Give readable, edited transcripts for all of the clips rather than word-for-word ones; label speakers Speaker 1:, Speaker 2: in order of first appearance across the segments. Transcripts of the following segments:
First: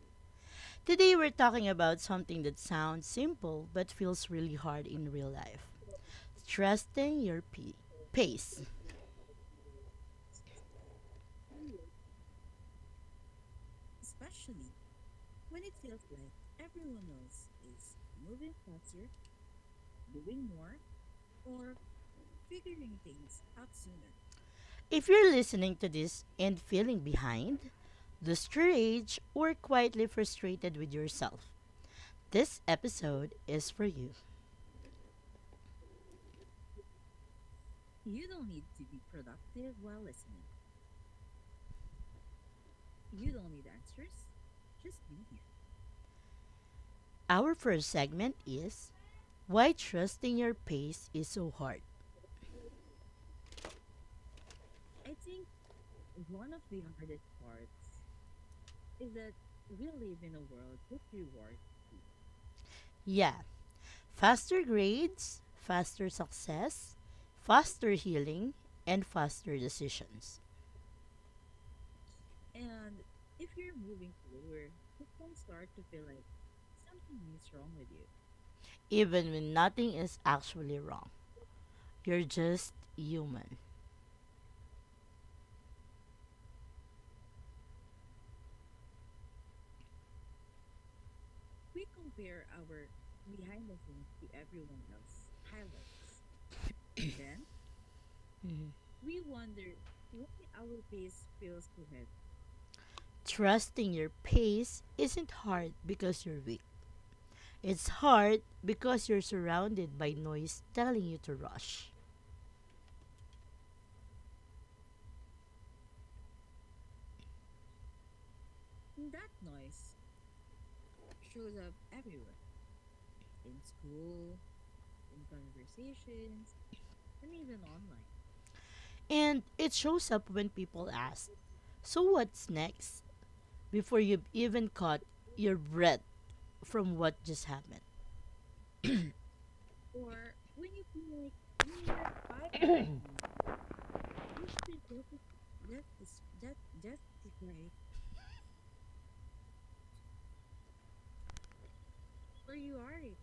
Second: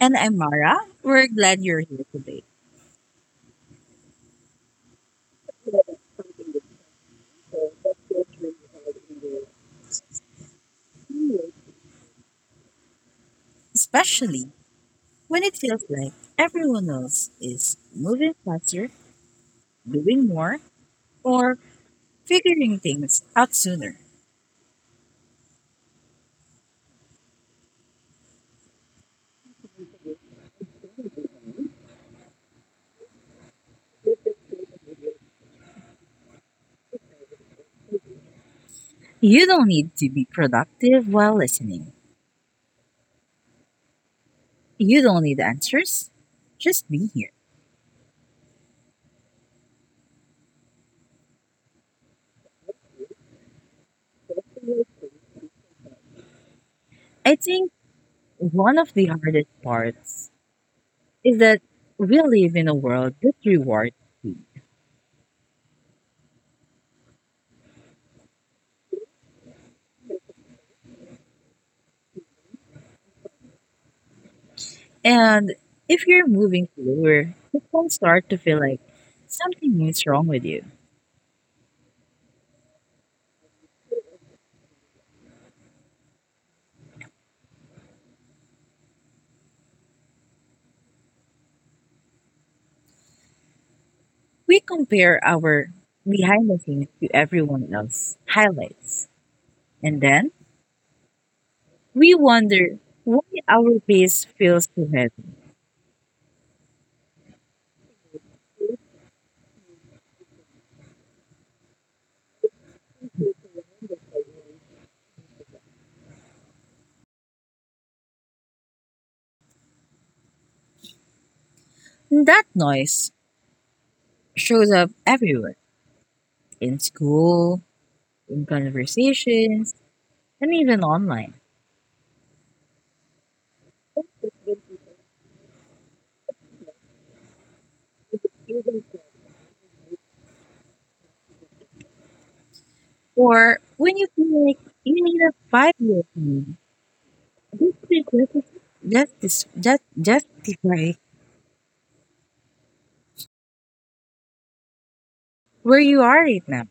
Speaker 1: And I'm Mara.
Speaker 2: Today
Speaker 1: We're
Speaker 2: we're
Speaker 1: glad
Speaker 2: talking
Speaker 1: you're
Speaker 2: about
Speaker 1: here today,
Speaker 2: something that sounds simple but feels really hard in real life, trusting your pace.
Speaker 1: especially when it feels like everyone else is moving faster, doing more, or figuring things out sooner.
Speaker 2: If you're listening to this and feeling behind, lost your age, or quietly frustrated with yourself, this episode is for you.
Speaker 1: You don't need to be productive while listening. You don't need answers. Just be here.
Speaker 2: Our first segment is Why Trusting Your Pace is So Hard.
Speaker 1: I think one of the hardest parts is that we live in a world with reward.
Speaker 2: Yeah, faster grades, faster success, faster healing, and faster decisions.
Speaker 1: And if you're moving slower, it can start to feel like something is wrong with you.
Speaker 2: Even when nothing is actually wrong, you're just human.
Speaker 1: We compare our behind the scenes to everyone else's highlights. And then
Speaker 2: Mm-hmm.
Speaker 1: we wonder why our pace feels too heavy.
Speaker 2: Trusting your pace isn't hard because you're weak. It's hard because you're surrounded by noise telling you to rush.
Speaker 1: That noise shows up everywhere, in school, in conversations, and even online.
Speaker 2: And it shows up when people ask, so what's next, before you've even caught your breath from what just happened.
Speaker 1: Or when you feel like you need a 5-year plan just to just, justify where you are right now.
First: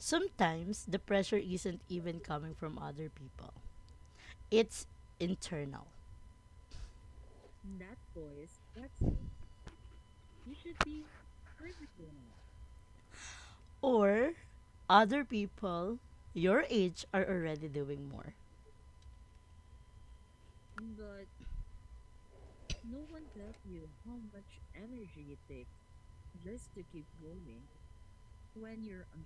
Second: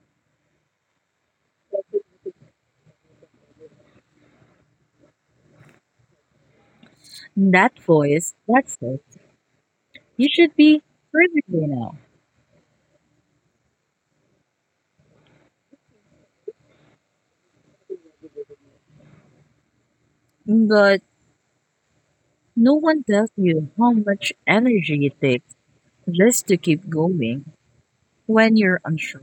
Speaker 2: Sometimes the pressure isn't even coming from other people, it's internal.
Speaker 1: That voice, that says, you should be further away now.
Speaker 2: Or other people your age are already doing more.
Speaker 1: But no one tells you how much energy it takes just to keep going when you're unsure.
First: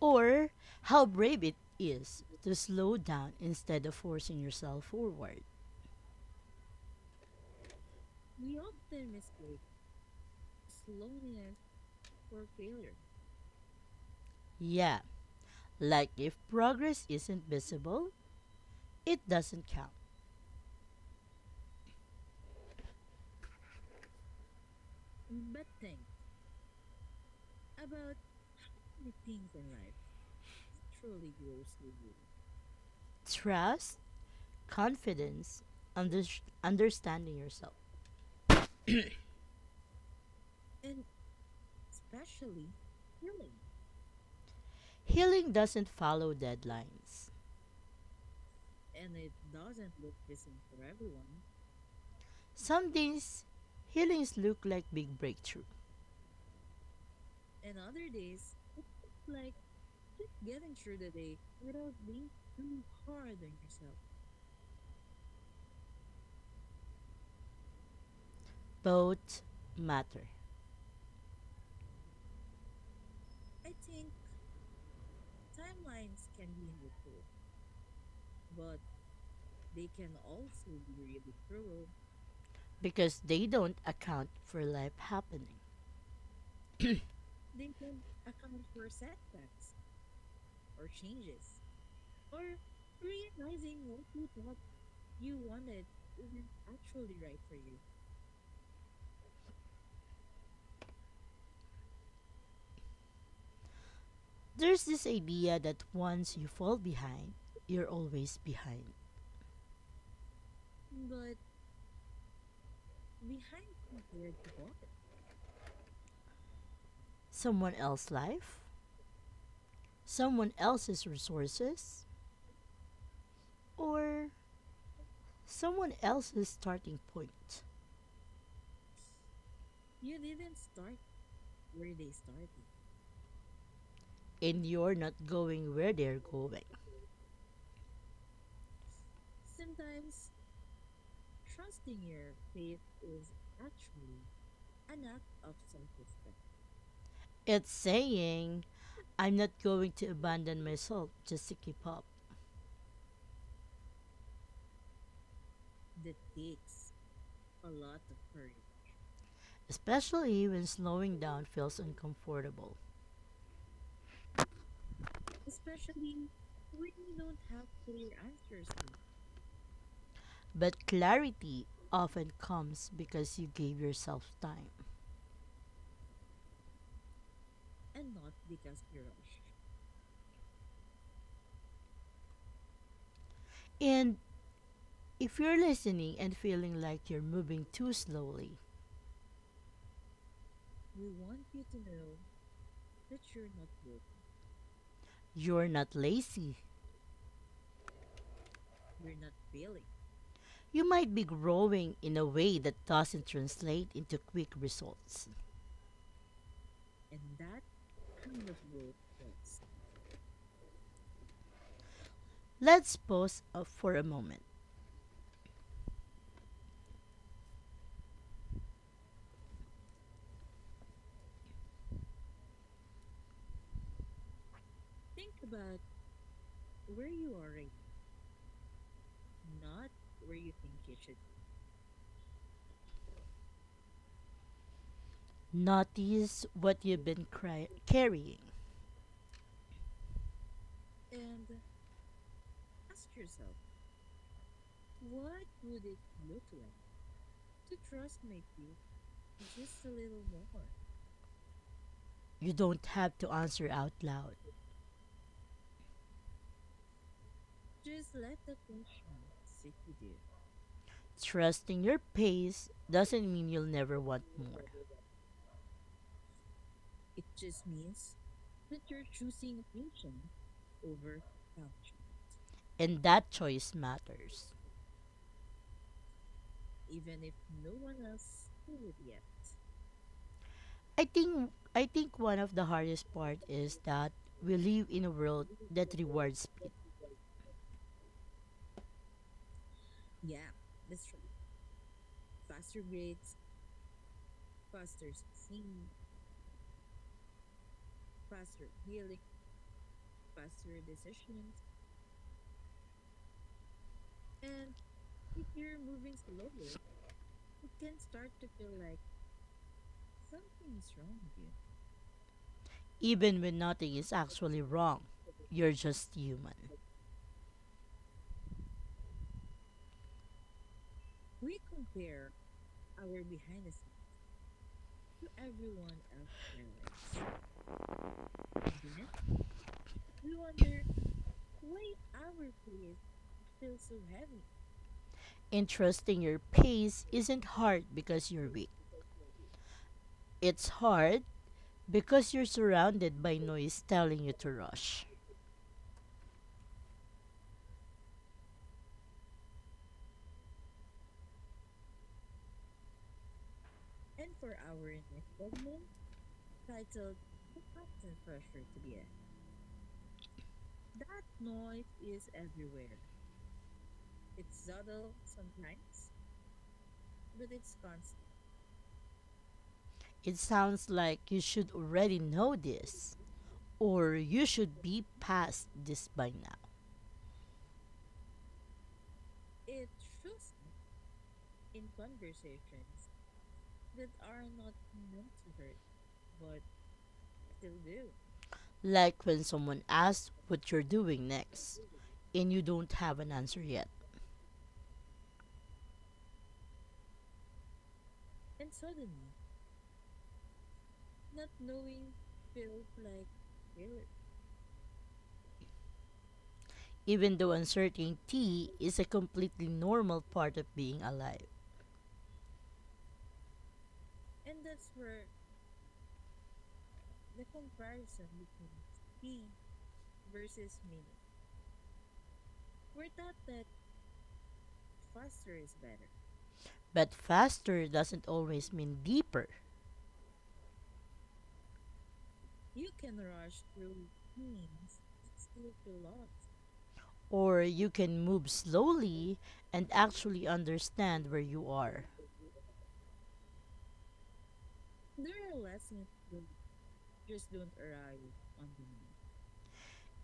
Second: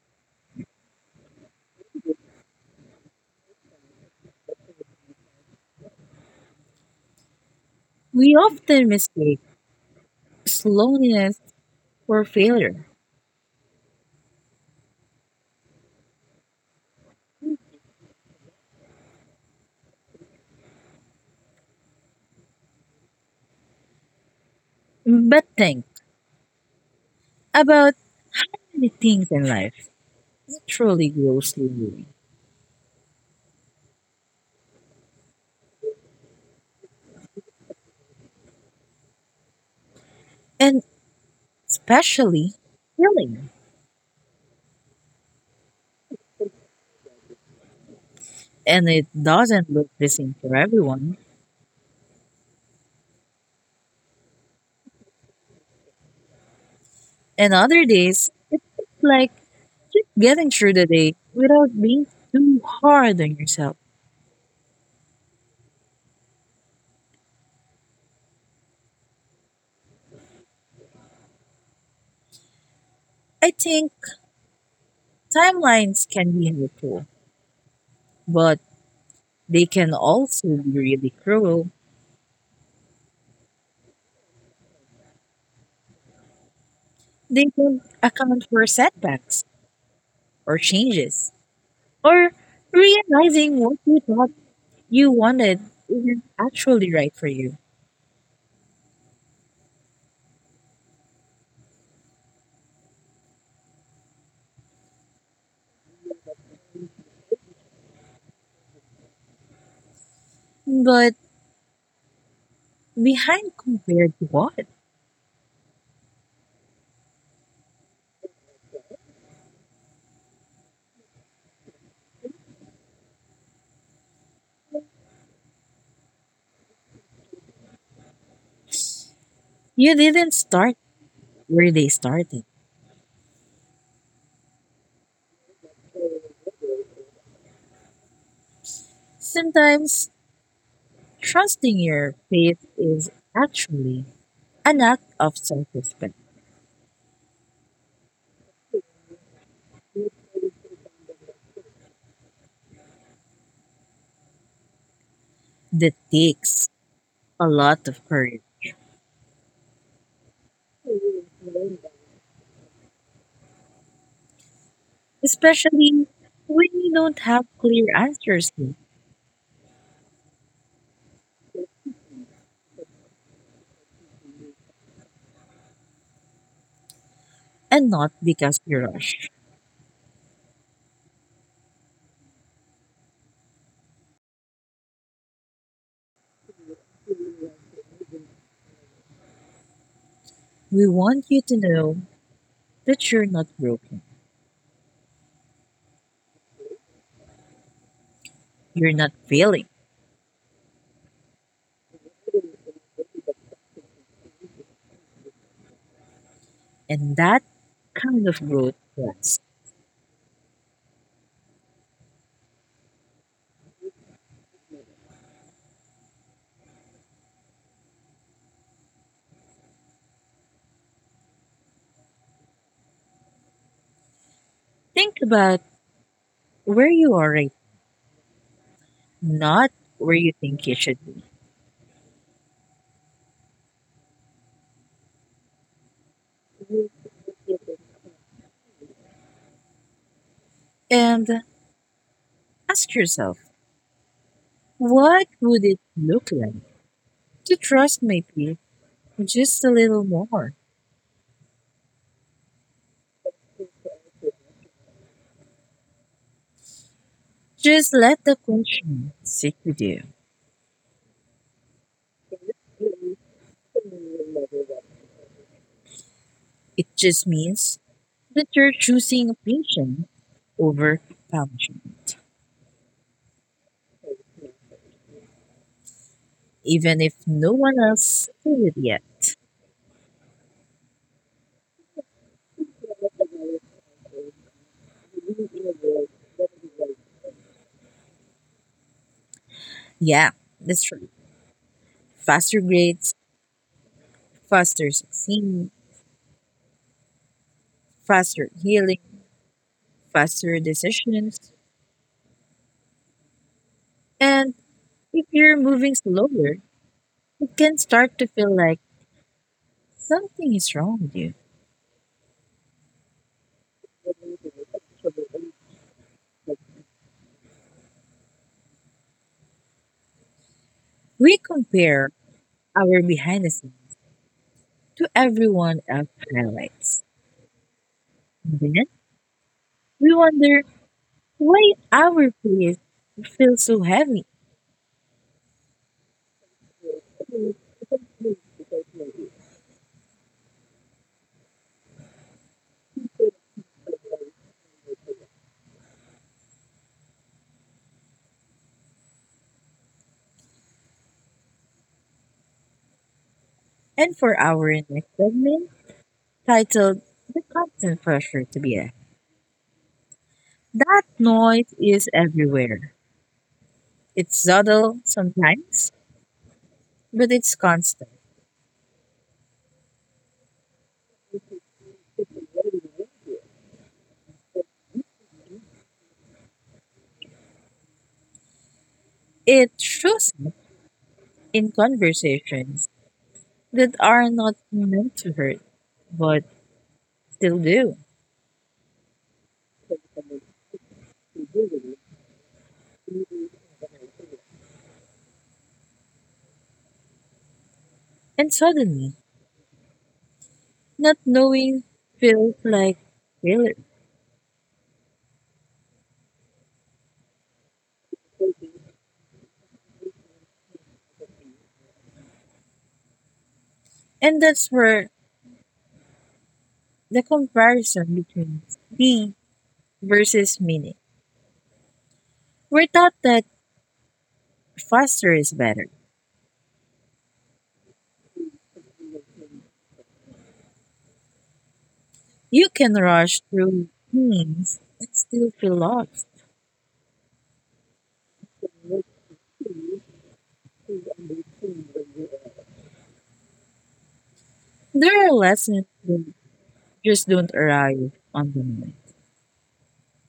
Speaker 2: Or how brave it is to slow down instead of forcing yourself forward.
Speaker 1: We often mistake slowness for failure.
Speaker 2: Yeah, like if progress isn't visible, it doesn't count.
Speaker 1: But think about the things in life that truly grow slowly.
Speaker 2: Trust, confidence, under- understanding yourself.
Speaker 1: And especially healing.
Speaker 2: Healing doesn't follow deadlines.
Speaker 1: And it doesn't look the same for everyone.
Speaker 2: Some days, healings look like big breakthrough.
Speaker 1: And other days, it's like just getting through the day without being too hard on yourself.
Speaker 2: Both matter
Speaker 1: I think timelines can be helpful, but they can also be really cruel.
Speaker 2: because they don't account for life happening.
Speaker 1: They don't account for setbacks or changes or realizing what you thought you wanted isn't actually right for you.
Speaker 2: There's this idea that once you fall behind, you're always behind.
Speaker 1: But behind compared to what?
Speaker 2: Someone else's life, someone else's resources, or someone else's starting point.
Speaker 1: You didn't start where they started.
Speaker 2: And you're not going where they're going.
Speaker 1: Sometimes trusting your faith is actually an act of self respect
Speaker 2: It's saying, I'm not going to abandon myself just to keep up,
Speaker 1: that takes a lot of courage,
Speaker 2: especially when slowing down feels uncomfortable.
Speaker 1: especially when you don't have clear answers
Speaker 2: But clarity often comes because you gave yourself time.
Speaker 1: and not because you rush.
Speaker 2: And if you're listening and feeling like you're moving too slowly,
Speaker 1: We want you to know that you're not broken,
Speaker 2: you're not lazy.
Speaker 1: you're not failing,
Speaker 2: You might be growing in a way that doesn't translate into quick results.
Speaker 1: and that kind of growth lasts.
Speaker 2: Let's pause for a moment.
Speaker 1: Think about where you are right now, not where you think you should be,
Speaker 2: Notice what you've been carrying.
Speaker 1: and ask yourself, what would it look like to trust my peace just a little more?
Speaker 2: You don't have to answer out loud.
Speaker 1: Just let the question sit with you.
Speaker 2: Trusting your pace doesn't mean you'll never want more,
Speaker 1: It just means that you're choosing patience over punishment,
Speaker 2: and that choice matters.
Speaker 1: even if no one else says it yet.
Speaker 2: I think one of the hardest part is that we live in a world that rewards speed,
Speaker 1: Yeah, that's true. Faster grades, faster succeeding, faster healing, faster decisions. And if you're moving slower, it can start to feel like something is wrong with you.
Speaker 2: even when nothing is actually wrong. You're just human.
Speaker 1: We compare our behind the scenes to everyone else's highlights. Then we wonder why our pace feels so heavy.
Speaker 2: And trusting your pace isn't hard because you're weak. It's hard because you're surrounded by noise telling you to rush.
Speaker 1: And for our next segment, titled The Constant Pressure to Be Ahead, that noise is everywhere. It's subtle sometimes, but it's constant.
Speaker 2: It sounds like you should already know this, or you should be past this by now.
Speaker 1: It shows up in conversations that are not meant to hurt, but still do.
Speaker 2: Like when someone asks what you're doing next, and you don't have an answer yet.
Speaker 1: And suddenly, not knowing feels like failure.
Speaker 2: Even though uncertainty is a completely normal part of being alive.
Speaker 1: And that's where the comparison between speed versus meaning. We're taught that faster is better.
Speaker 2: But faster doesn't always mean deeper.
Speaker 1: You can rush through things and still feel lost.
Speaker 2: Or you can move slowly and actually understand where you are.
Speaker 1: There are lessons that just don't arrive on the moment.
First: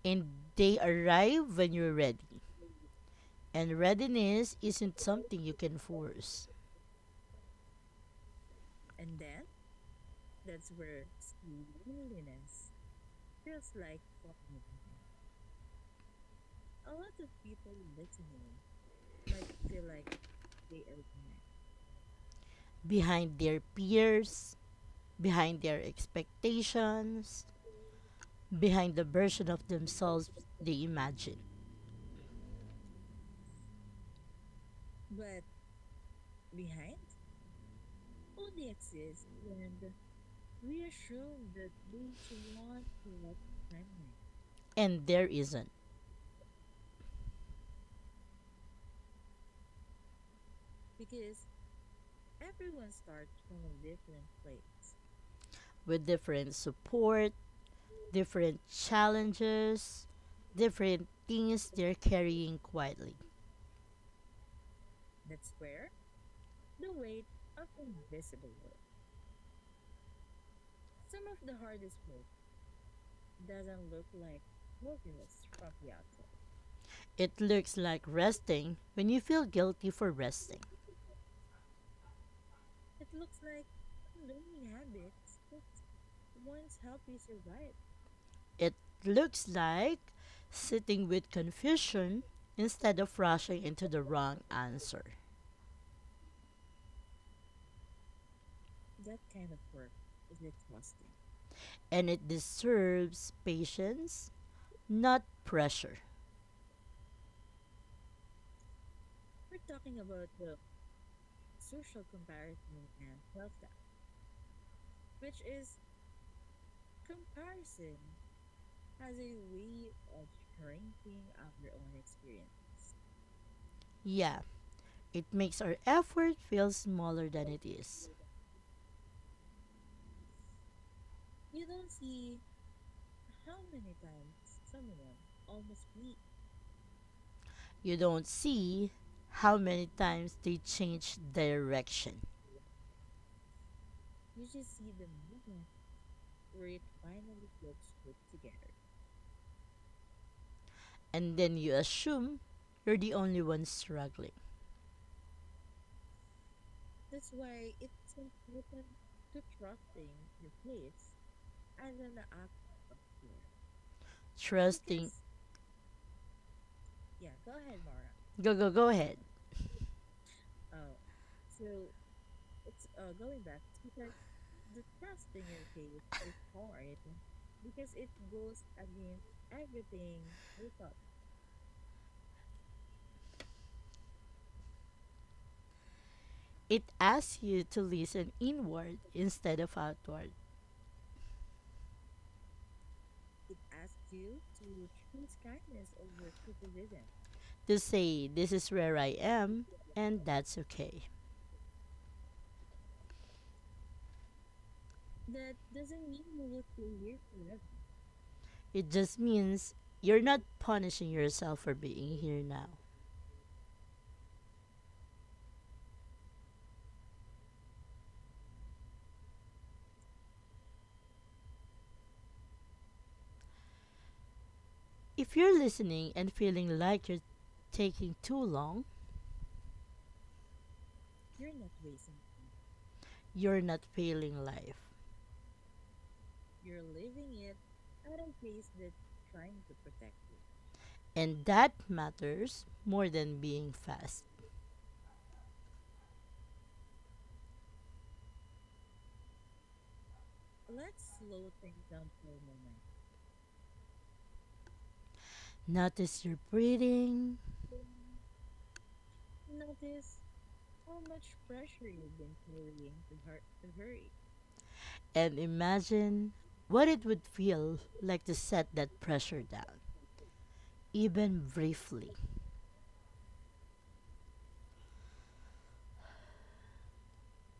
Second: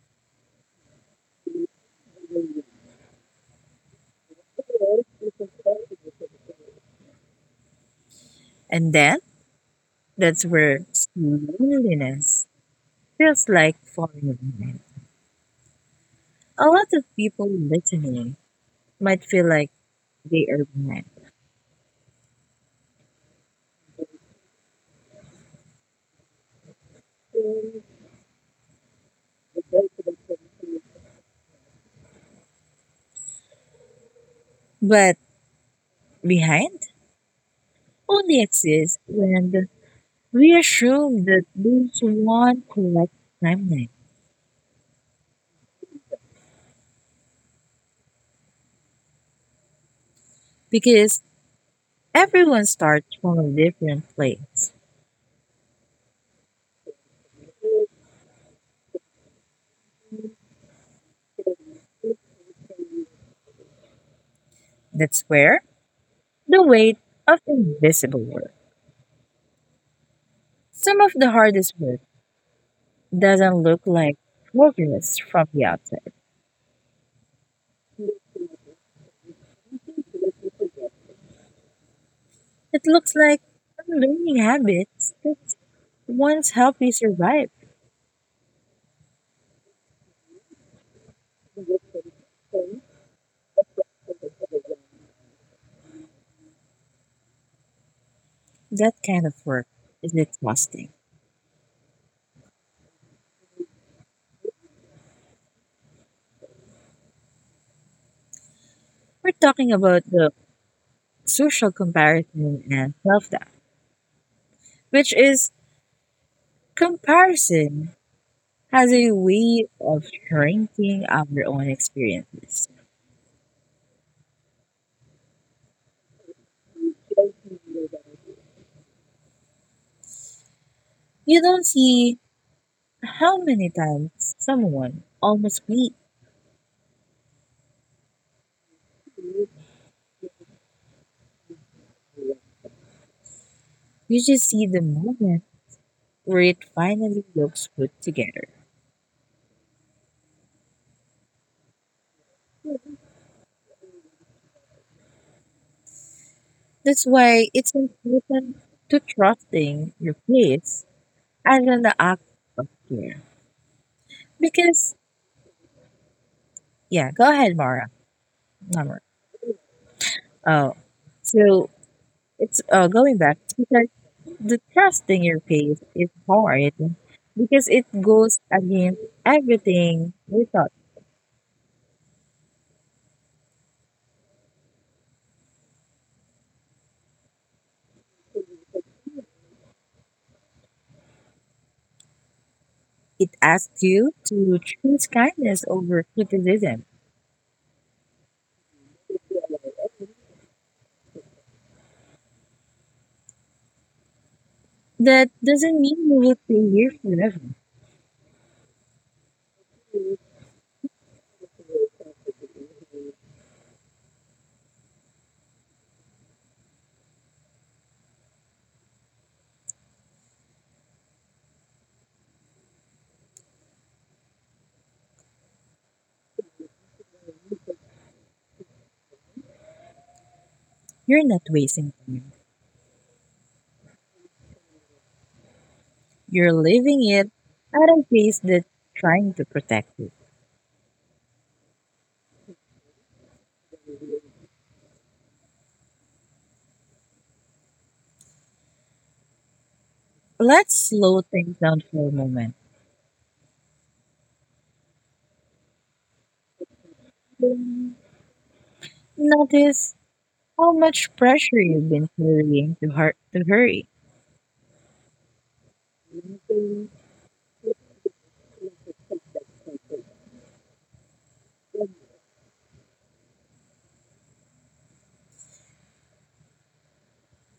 Speaker 2: And they arrive when you're ready. And readiness isn't something you can force.
Speaker 1: And then that's where loneliness feels like falling behind. A lot of people listening might feel like they are behind.
Speaker 2: Behind their peers, behind their expectations, behind the version of themselves they imagine.
Speaker 1: But behind only exists when we assume that there's one correct timeline,
Speaker 2: And there isn't.
Speaker 1: because everyone starts from a different place.
Speaker 2: With different support, different challenges, different things they're carrying quietly.
Speaker 1: That's where the weight of invisible work. Some of the hardest work doesn't look like progress from the outside.
Speaker 2: It looks like resting when you feel guilty for resting.
Speaker 1: It looks like unlearning habits that once helped me survive.
Speaker 2: It looks like sitting with confusion instead of rushing into the wrong answer.
Speaker 1: That kind of work is exhausting.
Speaker 2: And it deserves patience, not pressure.
Speaker 1: We're talking about the social comparison and self doubt, which is comparison has a way of shrinking our own experiences.
Speaker 2: Yeah, it makes our effort feel smaller than it is.
Speaker 1: You don't see how many times someone almost quit.
Speaker 2: You don't see how many times they change direction,
Speaker 1: You just see the moment where it finally looks put together.
Speaker 2: and then you assume you're the only one struggling.
Speaker 1: That's why it's important to trusting your place as an act of care. Because
Speaker 2: Trusting.
Speaker 1: yeah, go ahead, Mara.
Speaker 2: Go
Speaker 1: Mara.
Speaker 2: ahead.
Speaker 1: Oh, so it's going back, because the trusting your place is hard because it goes against everything we thought.
Speaker 2: It asks you to listen inward instead of outward.
Speaker 1: It asks you to choose kindness over criticism.
Speaker 2: To say, this is where I am, and that's okay.
Speaker 1: That doesn't mean you will stay here forever.
Speaker 2: It just means you're not punishing yourself for being here now. If you're listening and feeling like you're taking too long,
Speaker 1: You're not wasting time.
Speaker 2: you're not failing life.
Speaker 1: You're living it at a pace that's trying to protect it.
Speaker 2: And that matters more than being fast.
Speaker 1: Let's slow things down for a moment.
Speaker 2: Notice your breathing,
Speaker 1: Notice how much pressure you've been carrying to, to hurry.
Speaker 2: and imagine what it would feel like to set that pressure down, even briefly.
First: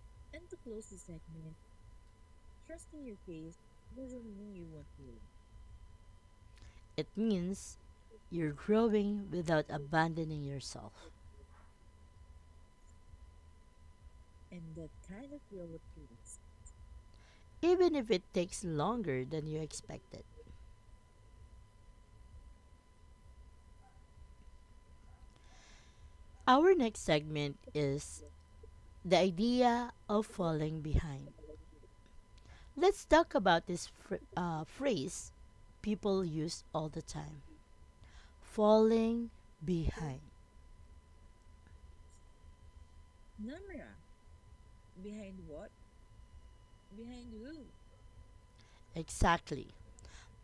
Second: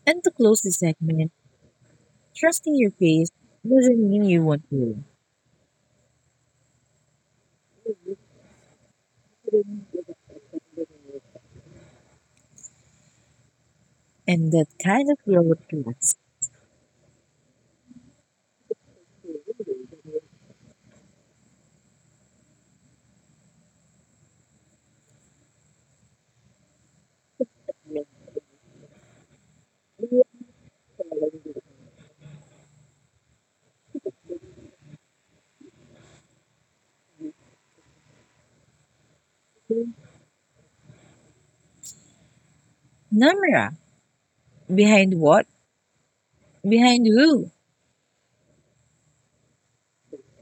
Speaker 1: And to close the segment, trusting your pace doesn't mean you won't grow.
Speaker 2: It means you're growing without abandoning yourself,
Speaker 1: And that kind of growth lasts.
Speaker 2: even if it takes longer than you expected. Our next segment is the idea of falling behind. Let's talk about this phrase people use all the time, falling behind.
Speaker 1: Numera, behind what? Behind who?
Speaker 2: Exactly.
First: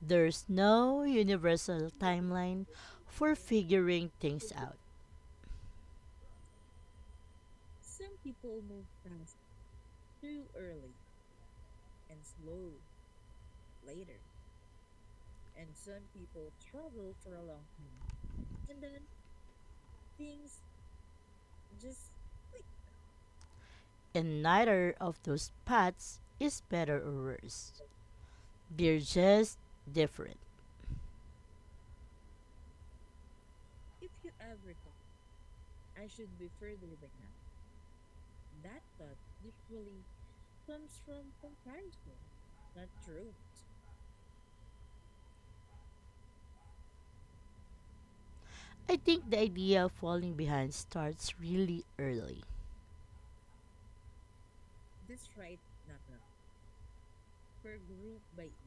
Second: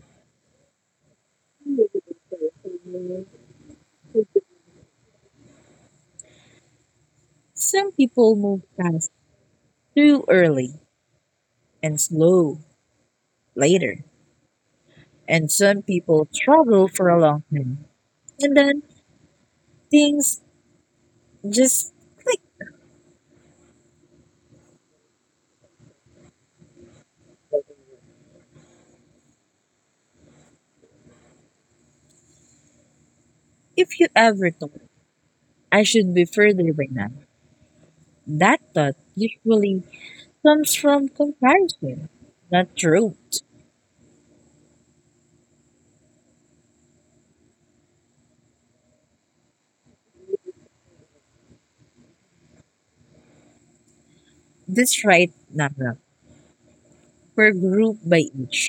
Speaker 2: There's no universal timeline for figuring things out,
Speaker 1: Some people move fast too early and slow later. And some people struggle for a long time. And then things just like,
Speaker 2: and neither of those paths is better or worse. They're just different.
Speaker 1: if you ever thought I should be further by now, that thought usually comes from comparison, not truth.
Speaker 2: I think the idea of falling behind starts really early.
Speaker 1: This right now, we're grouped by each,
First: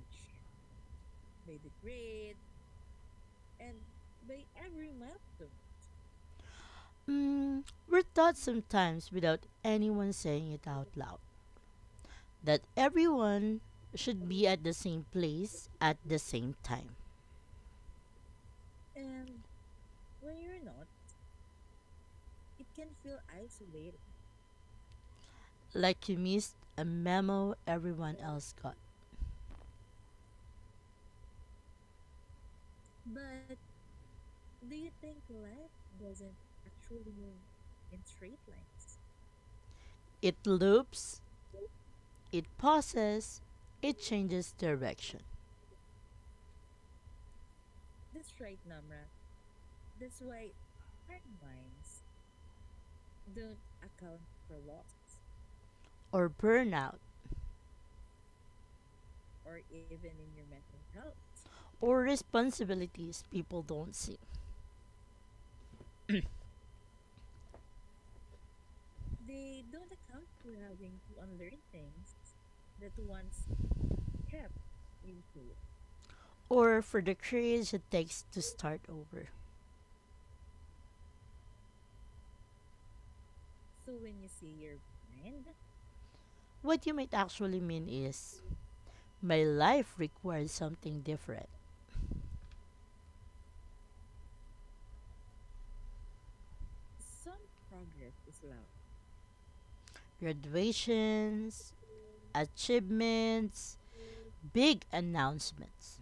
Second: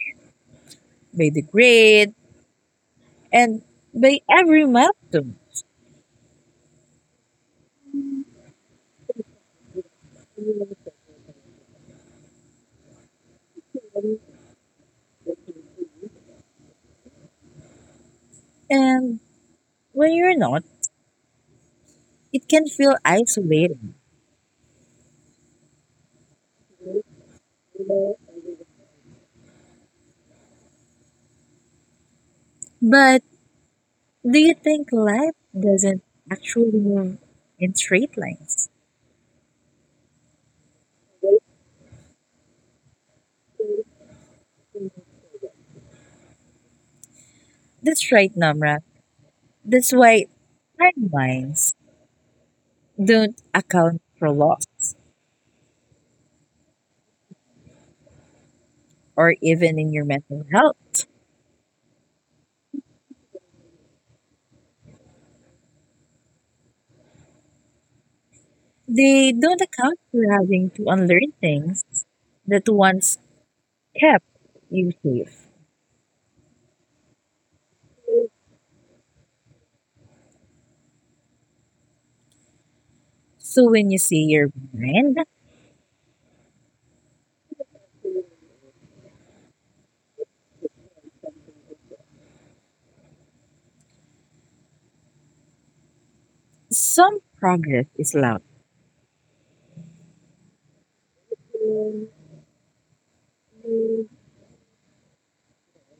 Speaker 1: by the grade, and by every milestone.
Speaker 2: Mm, we're taught, sometimes without anyone saying it out loud, that everyone should be at the same place at the same time.
Speaker 1: And when you're not, it can feel isolating.
Speaker 2: Like you missed a memo everyone else got.
Speaker 1: But do you think life doesn't actually move in straight lines?
Speaker 2: It loops. It pauses, it changes direction,
Speaker 1: That's right, Namra. That's why timelines don't account for loss
Speaker 2: or burnout,
Speaker 1: or even in your mental health.
Speaker 2: or responsibilities people don't see,
Speaker 1: They don't account for having to unlearn things that once kept you safe.
Speaker 2: or for the courage it takes to start over.
Speaker 1: So when you see your mind,
Speaker 2: What you might actually mean is, my life requires something different.
Speaker 1: some progress is loud
Speaker 2: Graduations, achievements, big announcements,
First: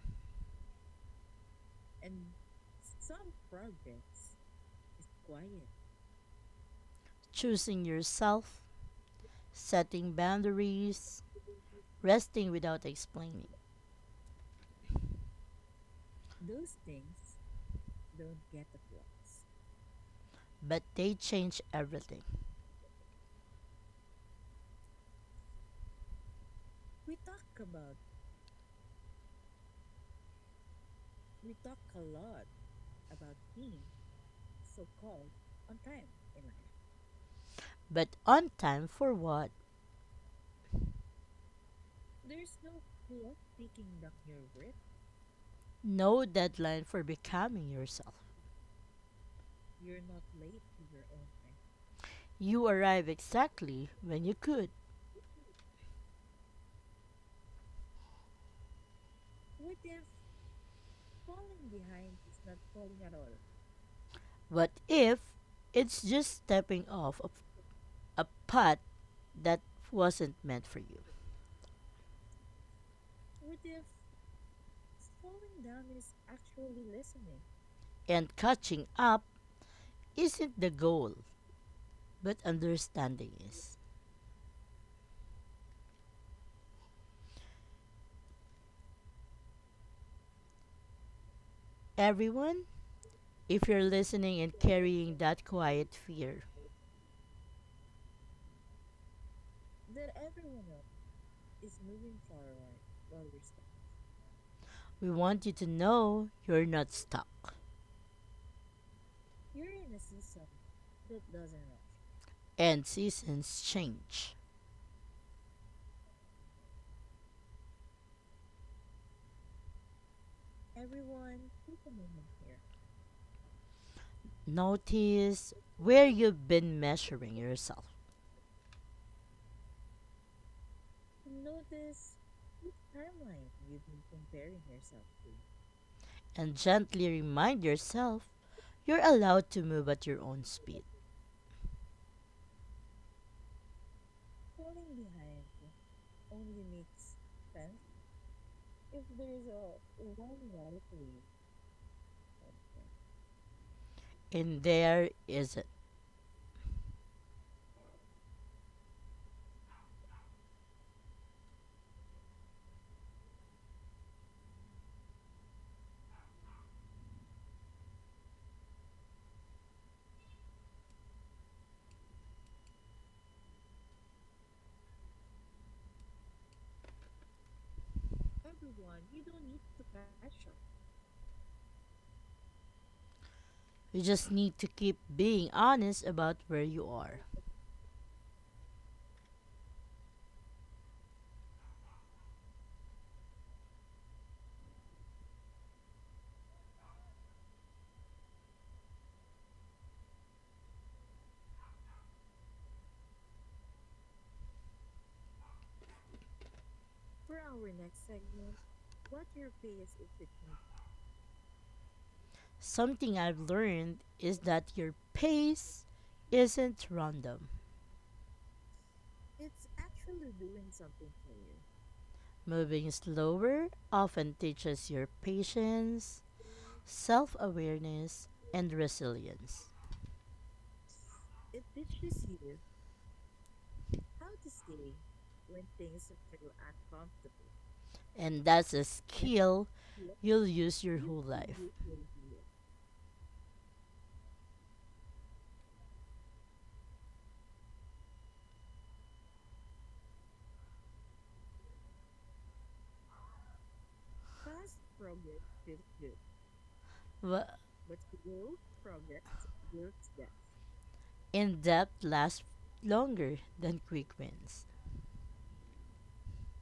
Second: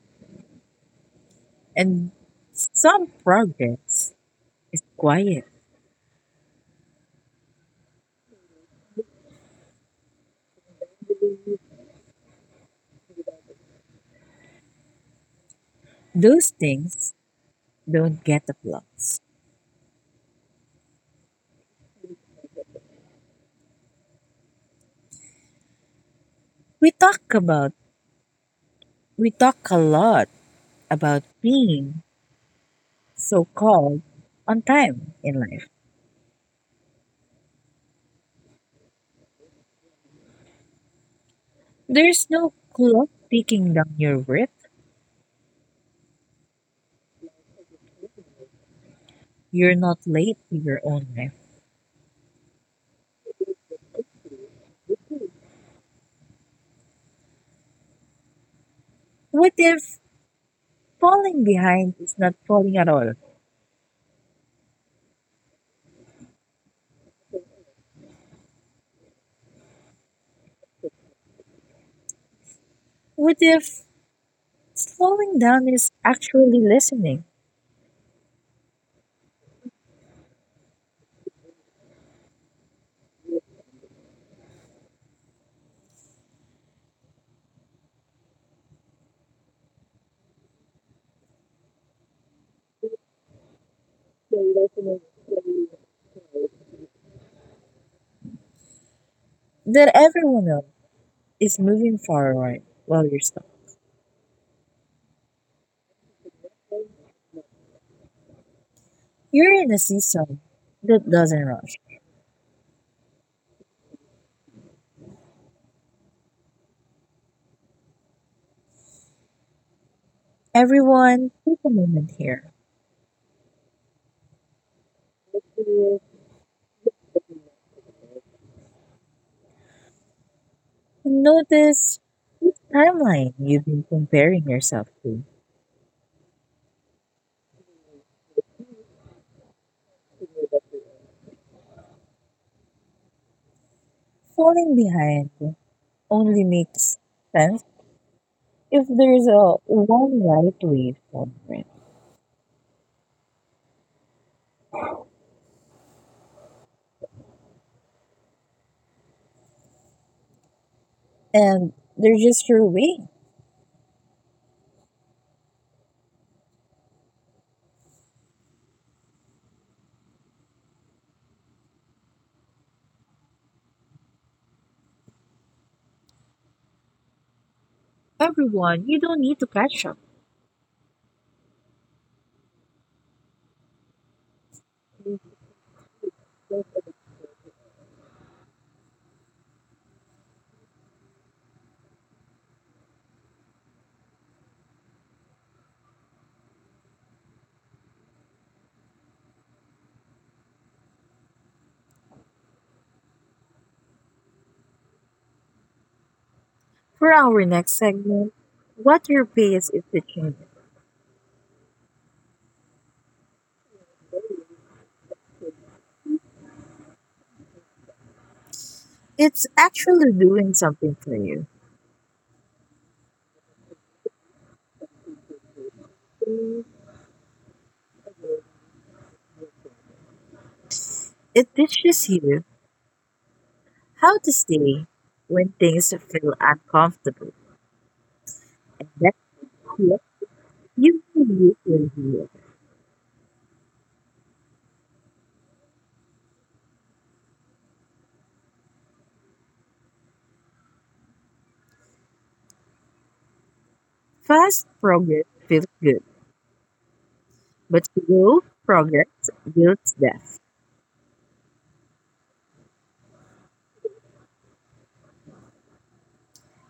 Speaker 1: and some progress is quiet.
Speaker 2: choosing yourself, setting boundaries, resting without explaining.
Speaker 1: Those things don't get applause.
Speaker 2: But they change everything.
Speaker 1: We talk about we talk a lot about being so called on time in life.
Speaker 2: But on time for what?
Speaker 1: There's no clock ticking down your worth.
Speaker 2: No deadline for becoming yourself.
Speaker 1: You're not late to your own life.
Speaker 2: You arrive exactly when you could.
Speaker 1: What if falling behind is not falling at all?
Speaker 2: What if it's just stepping off of a path that wasn't meant for you?
Speaker 1: What if slowing down is actually listening?
Speaker 2: And catching up isn't the goal, but understanding is. Everyone, if you're listening and carrying that quiet fear,
Speaker 1: That everyone else is moving forward while you're stuck.
Speaker 2: we want you to know you're not stuck.
Speaker 1: You're in a season that doesn't rush.
Speaker 2: And seasons change.
Speaker 1: Everyone, take a moment here.
Speaker 2: Notice where you've been measuring yourself,
Speaker 1: Notice timeline you've been comparing yourself to.
Speaker 2: and gently remind yourself you're allowed to move at your own speed.
Speaker 1: Falling behind only makes sense if there's a one right way for it,
Speaker 2: And there isn't.
Speaker 1: and they're just your way. Everyone, you don't need to catch up.
Speaker 2: You just need to keep being honest about where you are.
Speaker 1: For our next segment, what your pay is the change.
Speaker 2: Something I've learned is that your pace isn't random.
Speaker 1: It's actually doing something for you.
Speaker 2: Moving slower often teaches your patience, self awareness, and resilience.
Speaker 1: It teaches you how to stay when things feel uncomfortable.
Speaker 2: And that's a
Speaker 1: That
Speaker 2: skill
Speaker 1: clip
Speaker 2: you'll use
Speaker 1: you
Speaker 2: your whole
Speaker 1: can use
Speaker 2: life.
Speaker 1: your view. Fast progress feels good,
Speaker 2: Wha-
Speaker 1: but slow progress builds death.
Speaker 2: In depth lasts longer than quick wins.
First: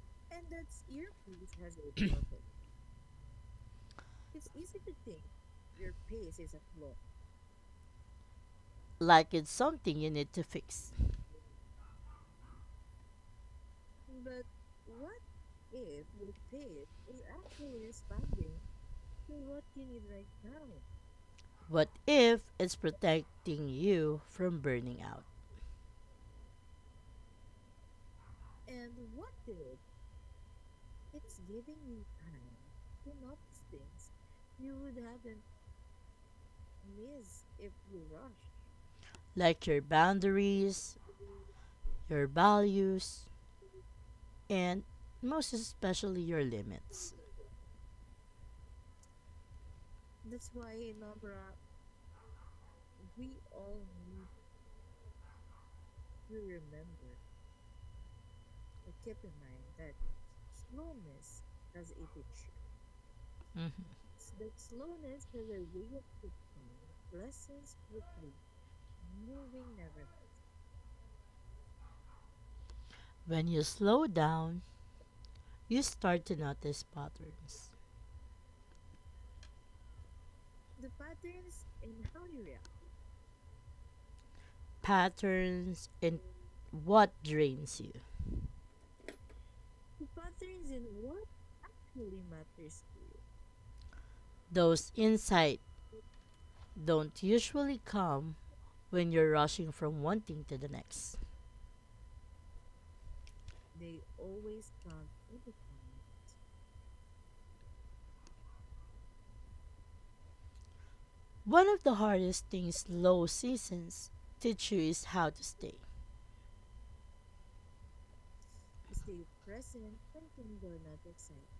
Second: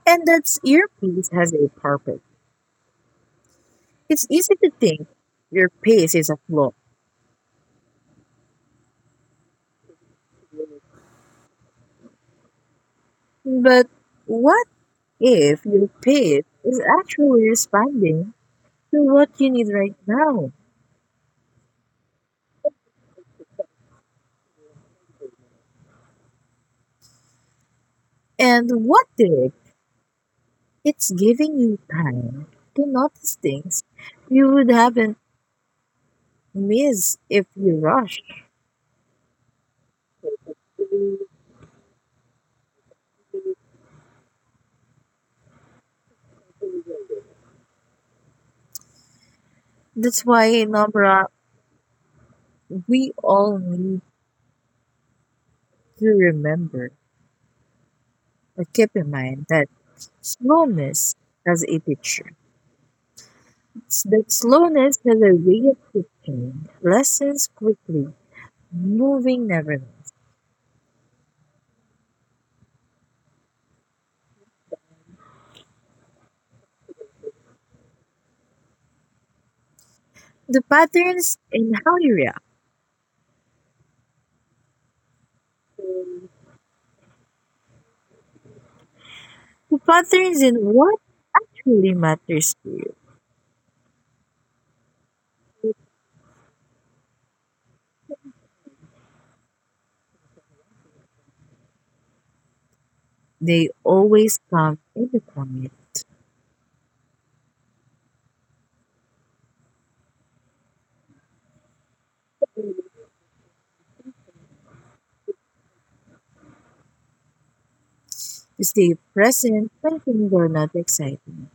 Speaker 1: And that's your piece has a purpose. It's easy to think your pace is a flaw,
Speaker 2: Like it's something you need to fix.
Speaker 1: but what if your pace is actually responding to what you need right now?
Speaker 2: What if it's protecting you from burning out?
Speaker 1: And what if it's giving you time to notice things you would haven't missed if you rushed?
Speaker 2: Like your boundaries, your values, and most especially your limits.
Speaker 1: That's why, Nobra, we all need to remember and keep in mind that slowness has a picture.
Speaker 2: Mm-hmm.
Speaker 1: That slowness has a way of shifting lessons quickly, moving nevertheless.
Speaker 2: When you slow down, you start to notice patterns.
Speaker 1: The patterns in how you react,
Speaker 2: Patterns in what drains you.
Speaker 1: the patterns in what actually matters to you,
Speaker 2: Those insights don't usually come when you're rushing from one thing to the next.
Speaker 1: they always come in the quiet.
Speaker 2: One of the hardest things low seasons teach you is how to stay,
Speaker 1: To stay present when things are not exciting.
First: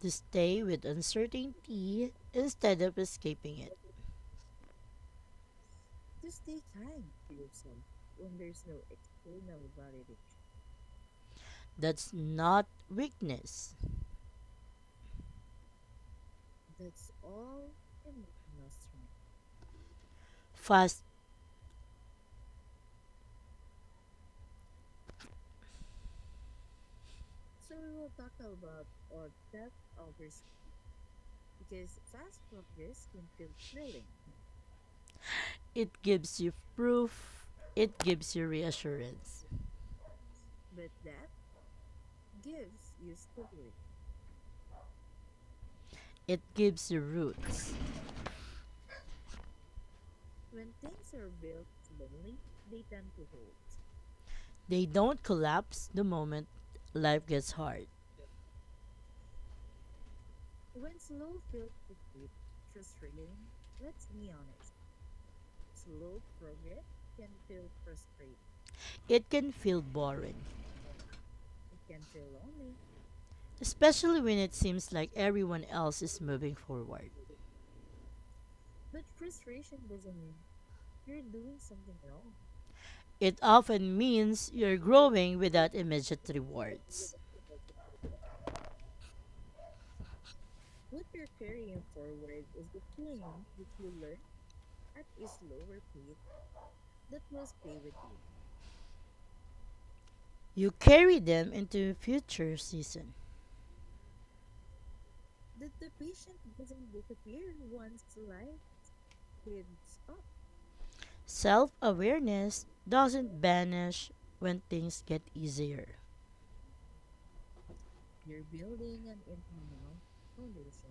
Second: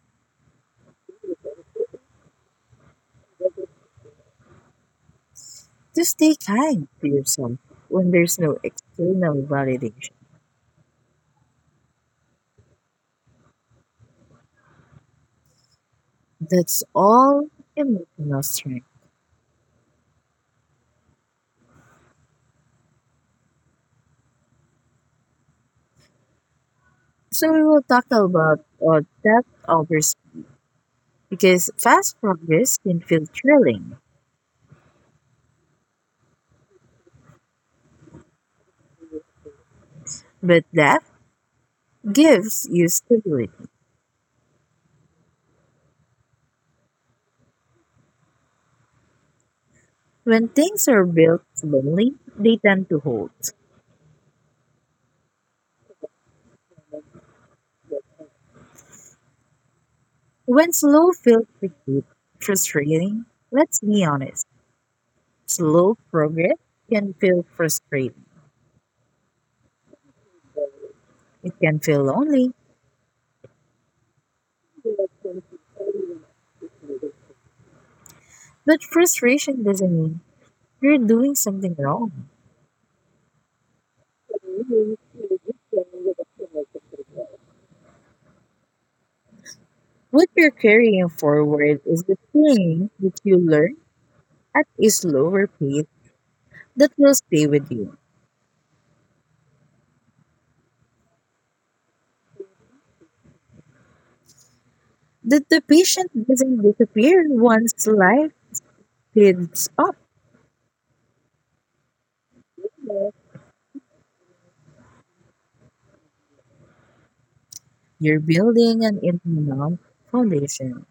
Speaker 2: to stay with uncertainty instead of escaping it.
Speaker 1: To stay kind to yourself when there's no external validation.
Speaker 2: That's not weakness.
Speaker 1: That's all emotional strength.
Speaker 2: Fast,
Speaker 1: So we will talk about depth over, because fast progress can feel thrilling,
Speaker 2: it gives you proof, it gives you reassurance,
Speaker 1: but depth gives you stability.
Speaker 2: it gives you roots.
Speaker 1: When things are built slowly, they tend to hold.
Speaker 2: They don't collapse the moment life gets hard.
Speaker 1: When slow feels frustrating, let's be honest, slow progress can feel frustrating.
Speaker 2: It can feel boring,
Speaker 1: It can feel lonely,
Speaker 2: especially when it seems like everyone else is moving forward.
Speaker 1: but frustration doesn't mean you're doing something wrong.
Speaker 2: It often means you're growing without immediate rewards.
Speaker 1: What you're carrying forward is the thing that you learn at a slower pace that will stay with you.
Speaker 2: You carry them into future seasons.
Speaker 1: That the patient doesn't disappear once life speeds up.
Speaker 2: Self awareness doesn't vanish when things get easier.
Speaker 1: You're building an internal foundation.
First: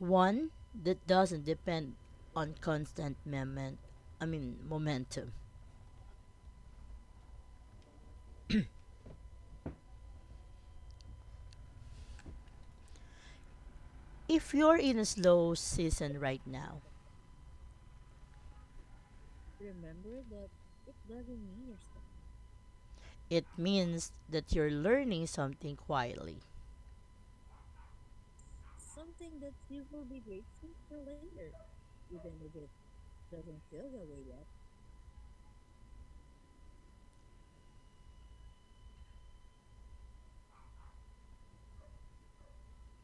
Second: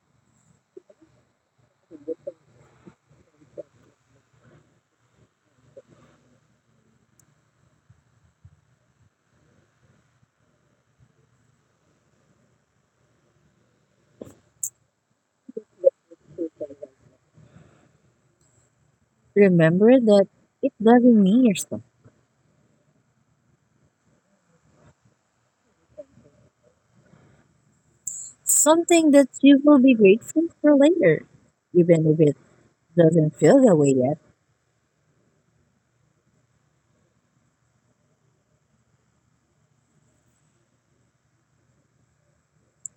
Speaker 2: One that doesn't depend on constant momentum. If you're in a slow season right now,
Speaker 1: Remember that it doesn't mean you're stuck.
Speaker 2: it means that you're learning something quietly.
Speaker 1: Something that you will be grateful for later, even if it doesn't feel that way yet.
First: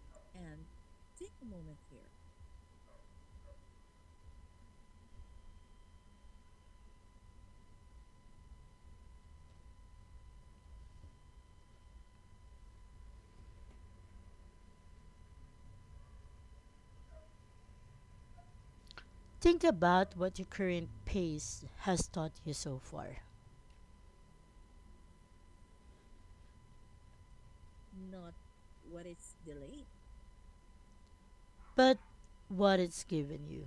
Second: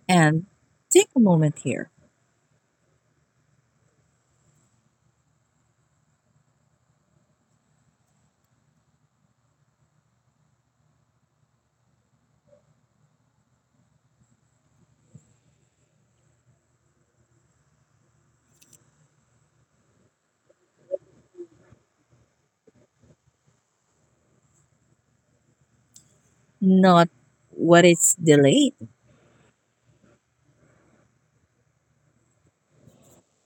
Speaker 1: And take a moment here.
Speaker 2: Think about what your current pace has taught you so far,
Speaker 1: Not what it's delayed.
Speaker 2: but what it's given you.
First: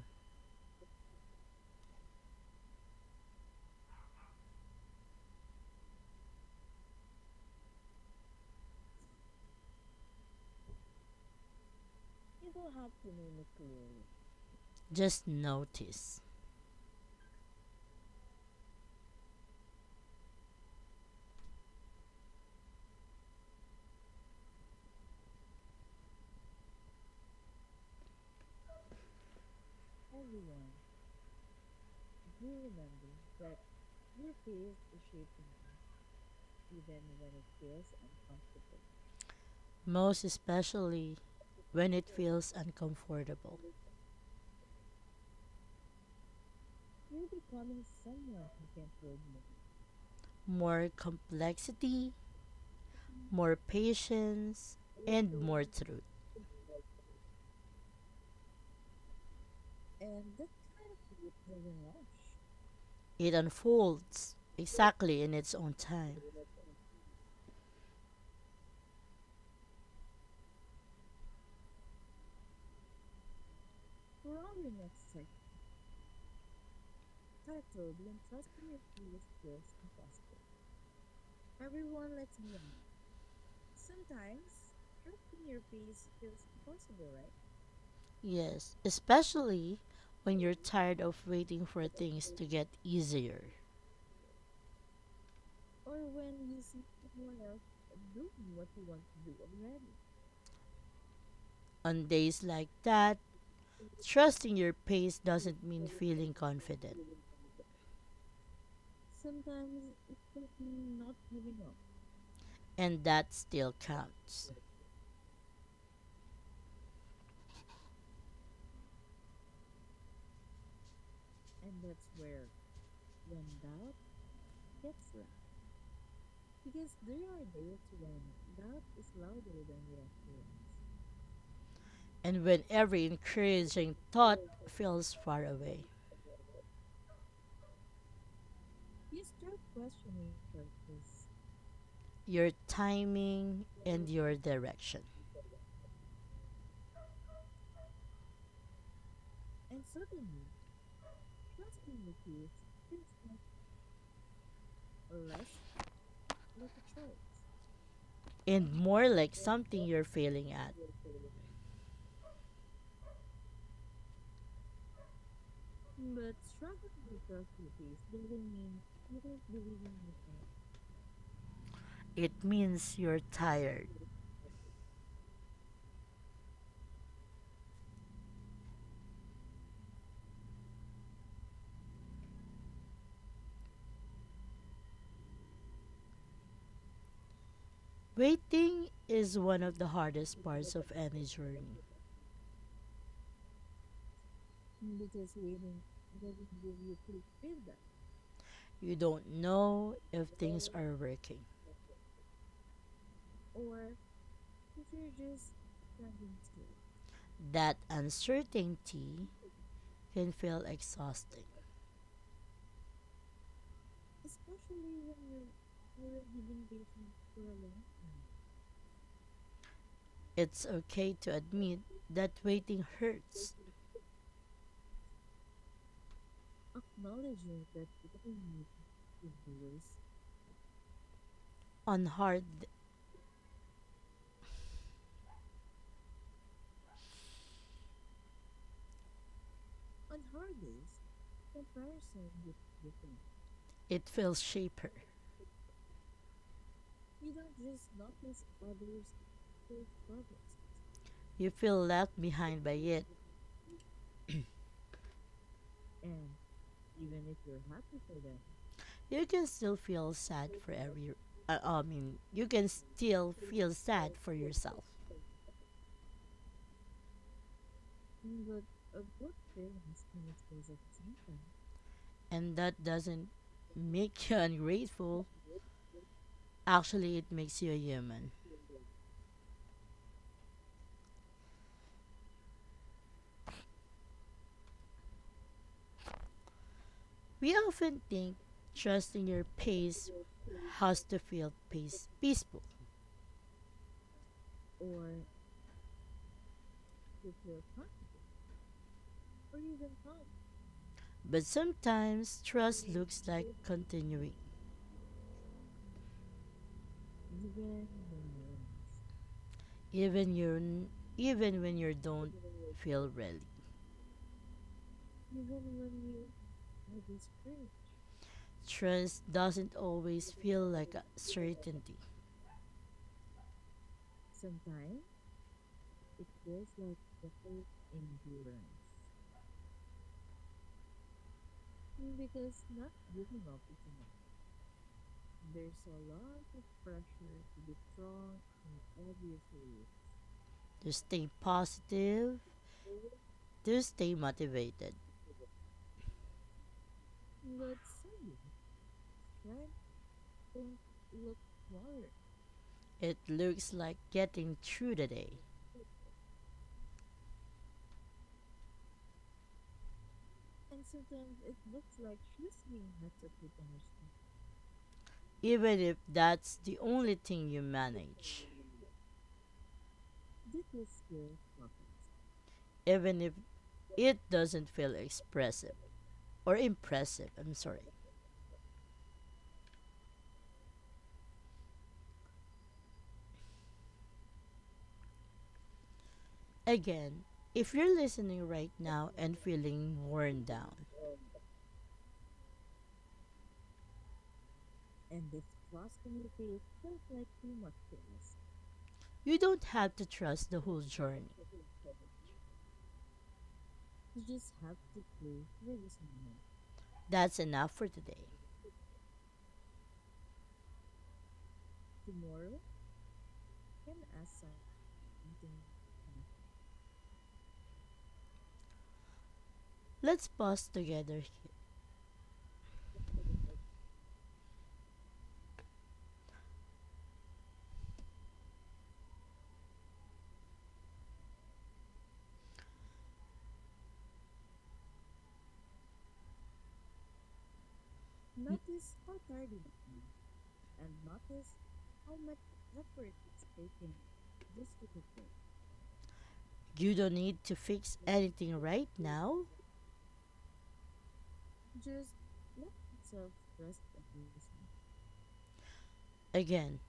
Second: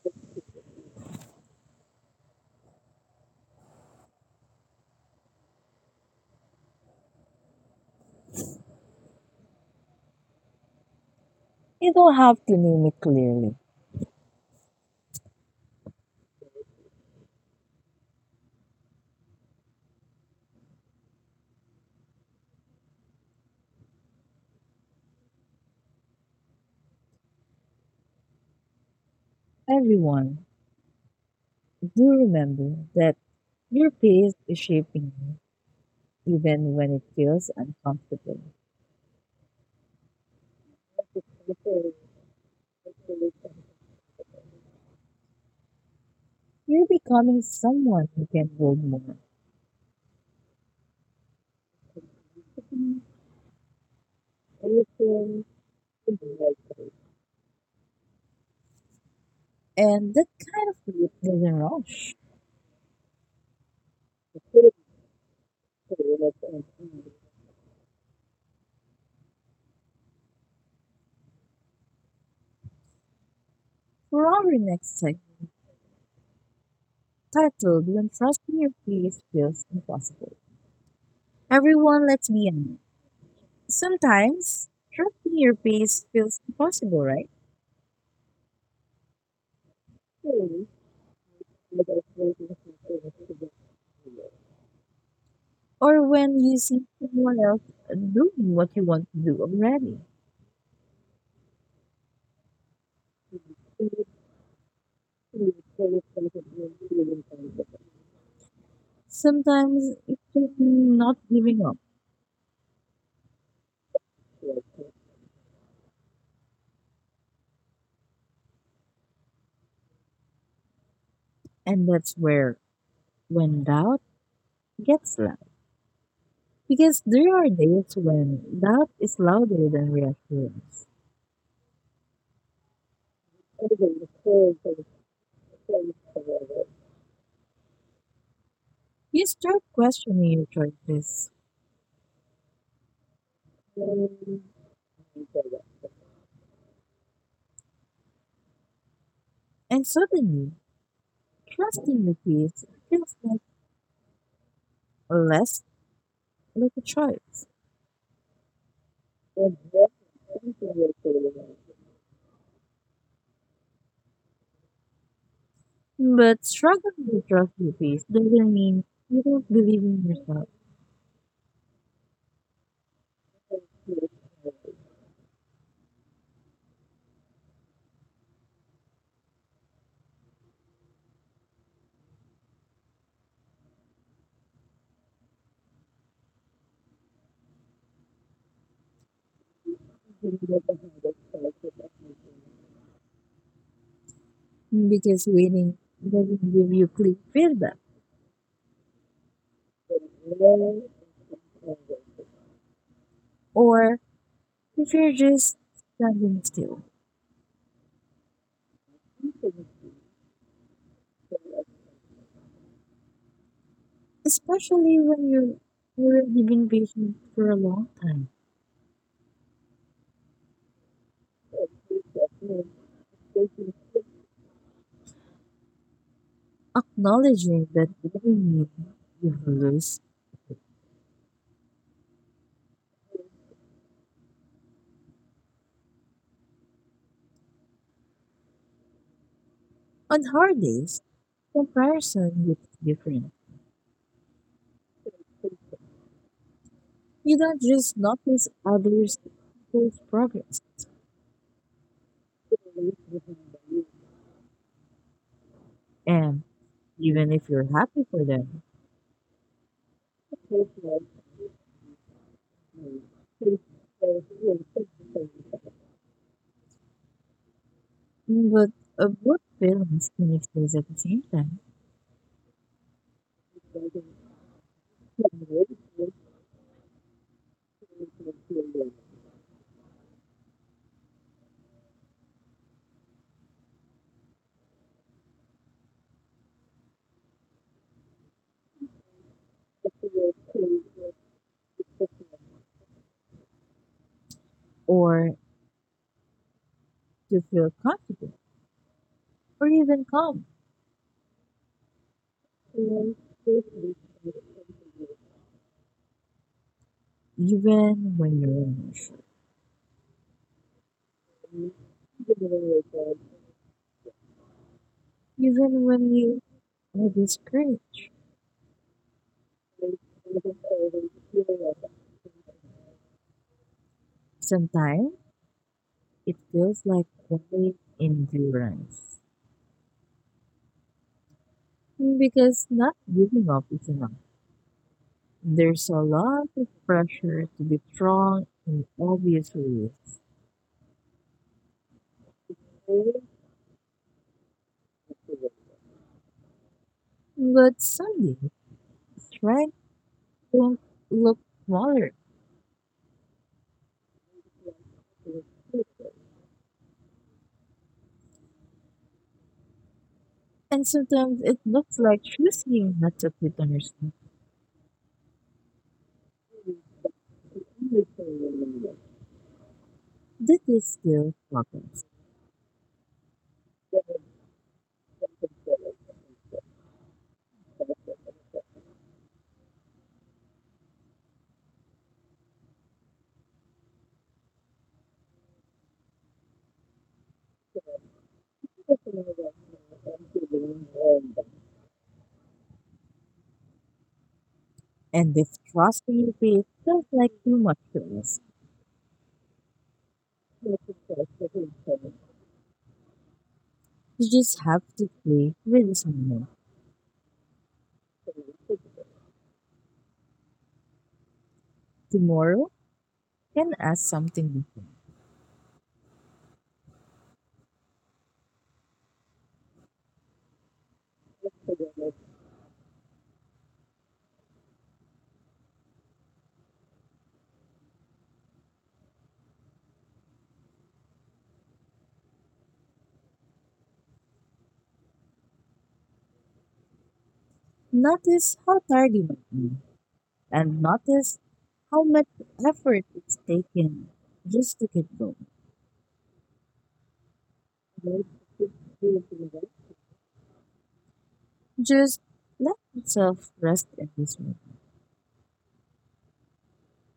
Speaker 1: You don't have to name it clearly.
Speaker 2: Just notice,
Speaker 1: Everyone, do remember that your pace is shaping you, even when it feels uncomfortable.
Speaker 2: most especially when it feels uncomfortable.
Speaker 1: You're becoming someone who can hold more.
Speaker 2: More complexity more patience, and more truth.
Speaker 1: And that kind of belief doesn't rush.
Speaker 2: It unfolds exactly in its own time.
Speaker 1: For our next segment, titled When Trusting Your Face Feels Impossible. Everyone, let's be honest. Sometimes, trusting your face feels impossible, right?
Speaker 2: Yes, especially when you're tired of waiting for things to get easier.
Speaker 1: Or when you see someone else doing what you want to do already.
Speaker 2: On days like that, trusting your pace doesn't mean feeling confident,
Speaker 1: Sometimes it's just not giving up.
Speaker 2: and that still counts.
Speaker 1: And that's where, when doubt gets loud. Because there are days when doubt is louder than reassurance.
Speaker 2: And when every encouraging thought feels far away,
Speaker 1: You start questioning your choices,
Speaker 2: your timing and your direction,
Speaker 1: and suddenly, trusting the peace feels like less like a choice.
Speaker 2: and more like something you're failing at,
Speaker 1: But struggling to trust your peace doesn't mean you don't believe in yourself.
Speaker 2: it means you're tired. Waiting is one of the hardest parts of any journey.
Speaker 1: Because waiting doesn't give you clear feedback,
Speaker 2: You don't know if things are working.
Speaker 1: or if you're just standing still,
Speaker 2: That uncertainty can feel exhausting.
Speaker 1: especially when you've already been patient for a long time.
Speaker 2: It's okay to admit that waiting hurts.
Speaker 1: Acknowledging that winning you lose
Speaker 2: On hard,
Speaker 1: on hard days, comparison with different.
Speaker 2: it feels shaper.
Speaker 1: You don't just notice others' people's progress,
Speaker 2: You feel left behind by it.
Speaker 1: and even if you're happy for them,
Speaker 2: You can still feel sad for you can still feel sad for yourself,
Speaker 1: but both feelings can exist at the same time,
Speaker 2: and that doesn't make you ungrateful. Actually, it makes you a human. We often think trusting your pace has to feel peaceful,
Speaker 1: or to feel confident, or even calm,
Speaker 2: but sometimes
Speaker 1: even
Speaker 2: trust looks like continuing,
Speaker 1: when you're in a shock,
Speaker 2: even you even when you don't feel ready.
Speaker 1: even when you are discouraged.
Speaker 2: Trust doesn't always feel like a certainty.
Speaker 1: Sometimes it feels like quiet endurance, because not giving up is enough. There's a lot of pressure to be strong in obvious ways,
Speaker 2: To stay positive, to stay motivated,
Speaker 1: but suddenly strength can look smaller,
Speaker 2: it looks like getting through the day,
Speaker 1: and sometimes it looks like choosing not to quit on yourself.
Speaker 2: even if that's the only thing you manage,
Speaker 1: This is still progress.
Speaker 2: even if it doesn't feel expressive. Or impressive. I'm sorry. Again, if you're listening right now and feeling worn down,
Speaker 1: And if trusting your faith feels like too much to us,
Speaker 2: you don't have to trust the whole
Speaker 1: you
Speaker 2: journey.
Speaker 1: just have to play with this moment.
Speaker 2: That's enough for today.
Speaker 1: Tomorrow can ask something.
Speaker 2: Let's pause together here.
Speaker 1: Notice how tired you might be, and notice how much effort it's taken just to keep going.
Speaker 2: You don't need to fix anything right now.
Speaker 1: Just let yourself rest in this moment.
Speaker 2: Again,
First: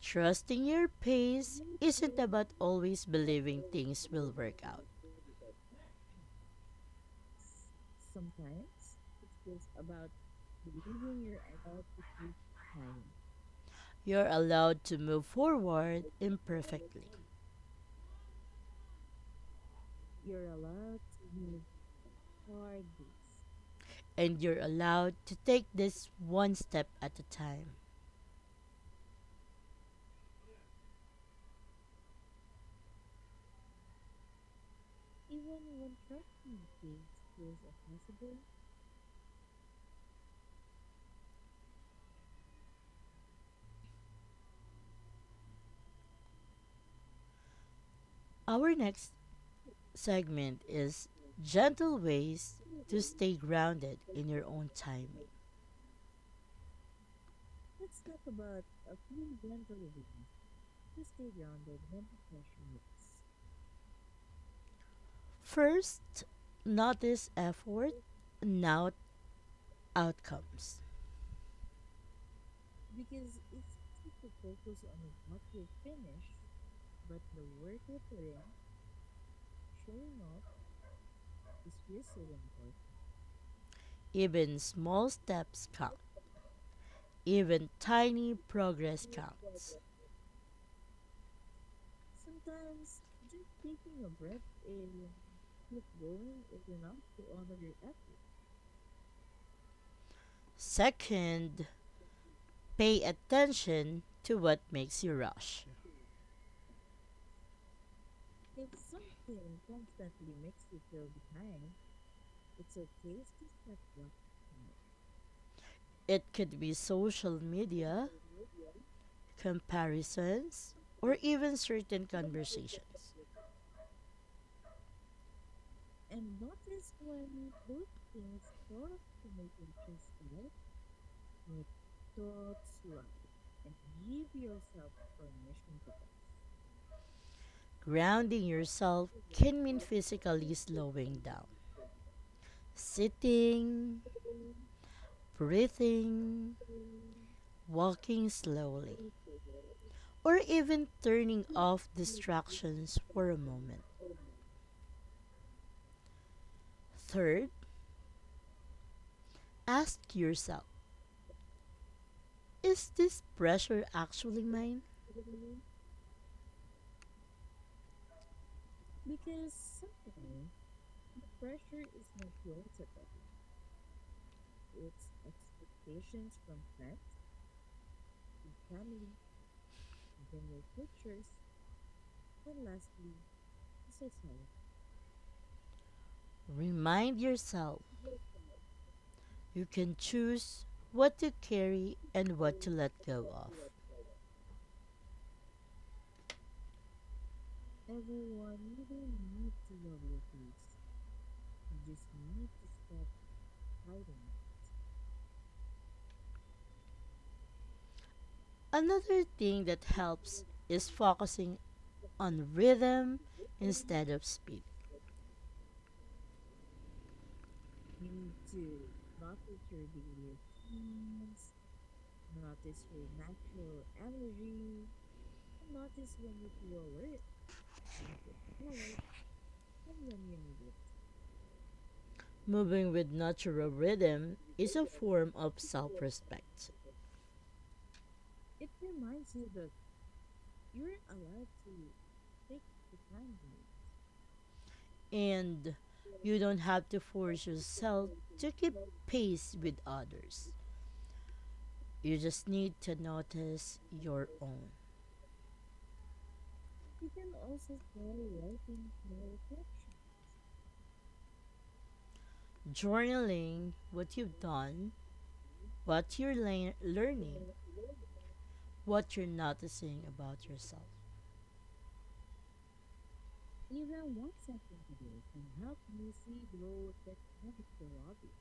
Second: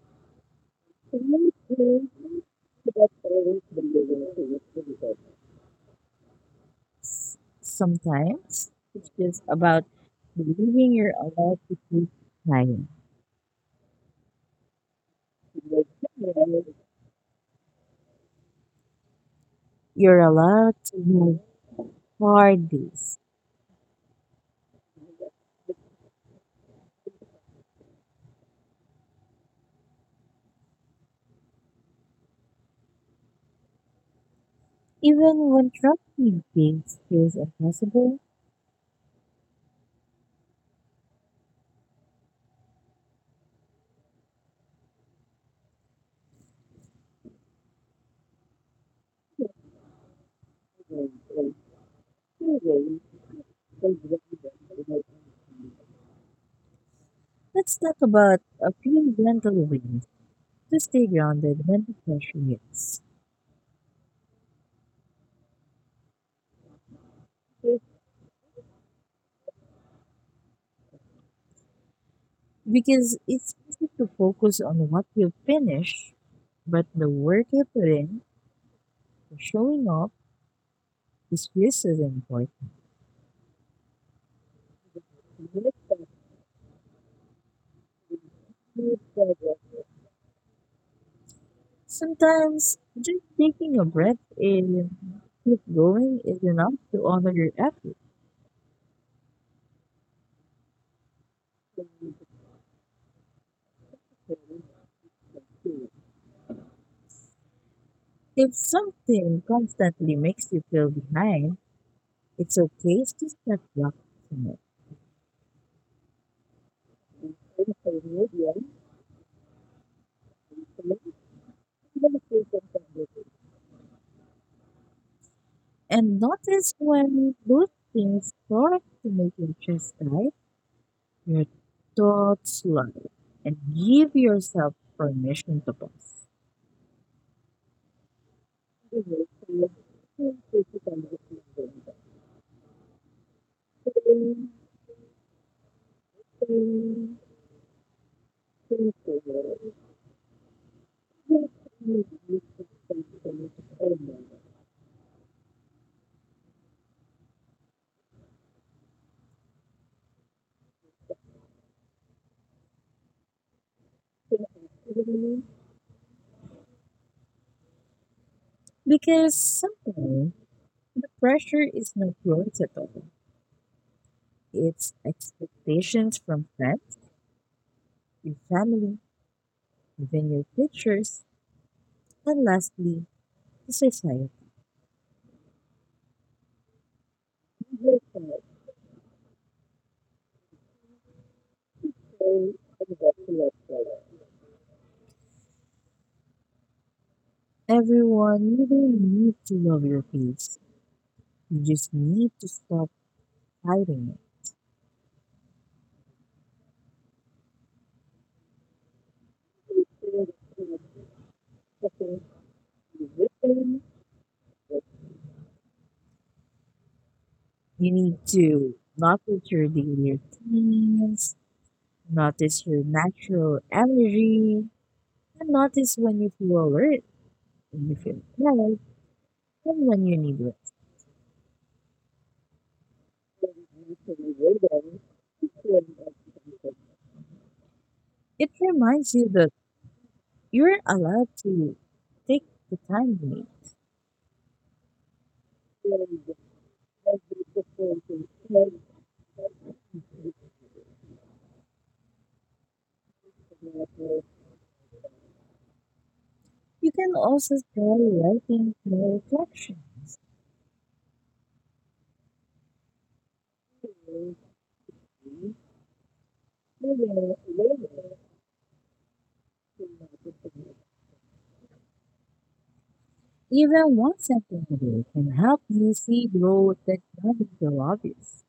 Speaker 2: trusting your pace isn't about always believing things will work out.
Speaker 1: Sometimes it's just about believing you're allowed to keep trying.
Speaker 2: You're allowed to move forward imperfectly,
Speaker 1: You're allowed to have hard days,
Speaker 2: and you're allowed to take this one step at a time.
Speaker 1: even when trying things feels impossible.
Speaker 2: Our next segment is
Speaker 1: Let's
Speaker 2: gentle ways to stay grounded in your own timing.
Speaker 1: talk about a few mental wins to stay grounded when the pressure hits.
Speaker 2: First, notice effort, not outcomes.
Speaker 1: Because it's easy to focus on what you finish, but the work you put in, the showing up, is just as important.
Speaker 2: Even small steps count. Even tiny progress counts.
Speaker 1: Sometimes just taking a breath and keep going is enough to honor your effort.
Speaker 2: Second, pay attention to what makes you rush.
Speaker 1: If something constantly makes you feel behind, it's a place to step back from it
Speaker 2: It could be social media, comparisons, or even certain conversations.
Speaker 1: and notice when those things start to make you just right, your thoughts slow, and give yourself permission to pause.
Speaker 2: Grounding yourself can mean physically slowing down, sitting, breathing, walking slowly, or even turning off distractions for a moment. Third, ask yourself, is this pressure actually mine?
Speaker 1: Because sometimes the pressure is not yours at all. It's expectations from friends, your family, even your teachers, and lastly, the society.
Speaker 2: Remind yourself you can choose what to carry and what to let go of.
Speaker 1: Everyone, you don't need to love your face. You just need to stop hiding
Speaker 2: Another thing that
Speaker 1: it.
Speaker 2: helps is focusing on rhythm instead of speed.
Speaker 1: You need to notice your daily routines, notice your natural energy, and notice when you feel alert, when you feel tired, and when you need rest.
Speaker 2: Moving with natural rhythm is a form of self respect,
Speaker 1: It reminds you that you're allowed to take the time you need.
Speaker 2: and you don't have to force yourself to keep pace with others. You just need to notice your own.
Speaker 1: You can also try writing your reflections.
Speaker 2: Journaling what you've done, what you're learning, what you're noticing about yourself.
Speaker 1: Even one sentence a day can help you see growth that doesn't feel obvious.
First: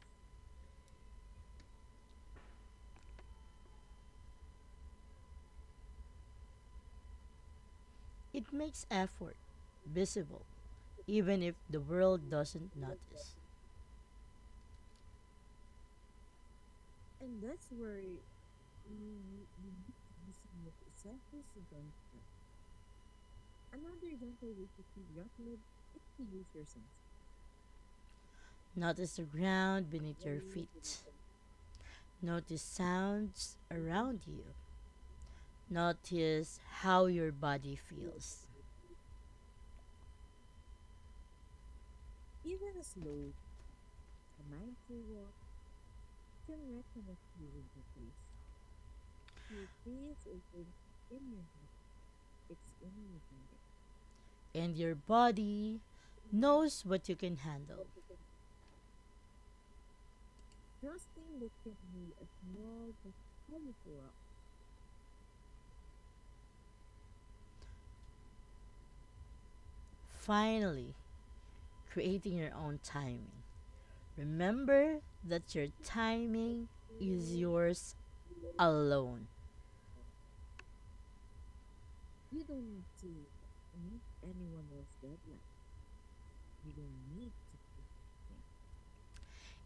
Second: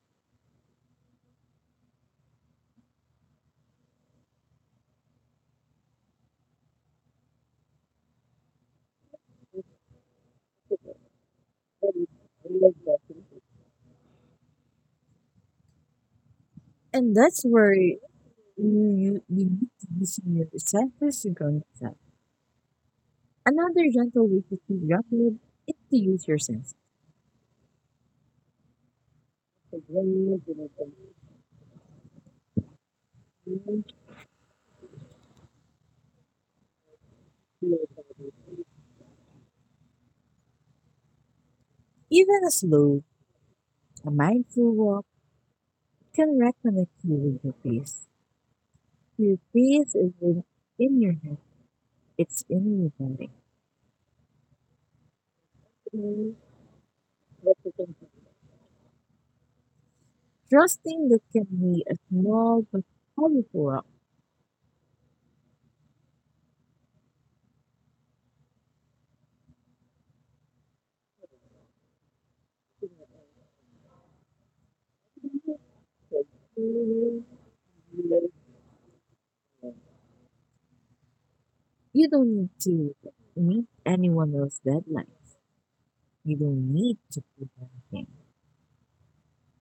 Speaker 2: It makes effort visible, even if the world doesn't not-
Speaker 1: And that's where you need to use your senses to go inside. Another gentle way to feel grounded is to use your senses.
Speaker 2: notice the ground beneath your feet. Notice sounds around you. Notice how your body feels.
Speaker 1: Even a slow, a mindful walk can reconnect you with your peace. Your peace isn't in your head, it's in your body.
Speaker 2: And your body knows what you can handle.
Speaker 1: Trusting that can be a small but powerful act.
Speaker 2: Finally, creating your own timing. Remember that your timing
Speaker 1: You
Speaker 2: is yours alone.
Speaker 1: don't need to meet anyone else's deadline. You don't need to prove anything.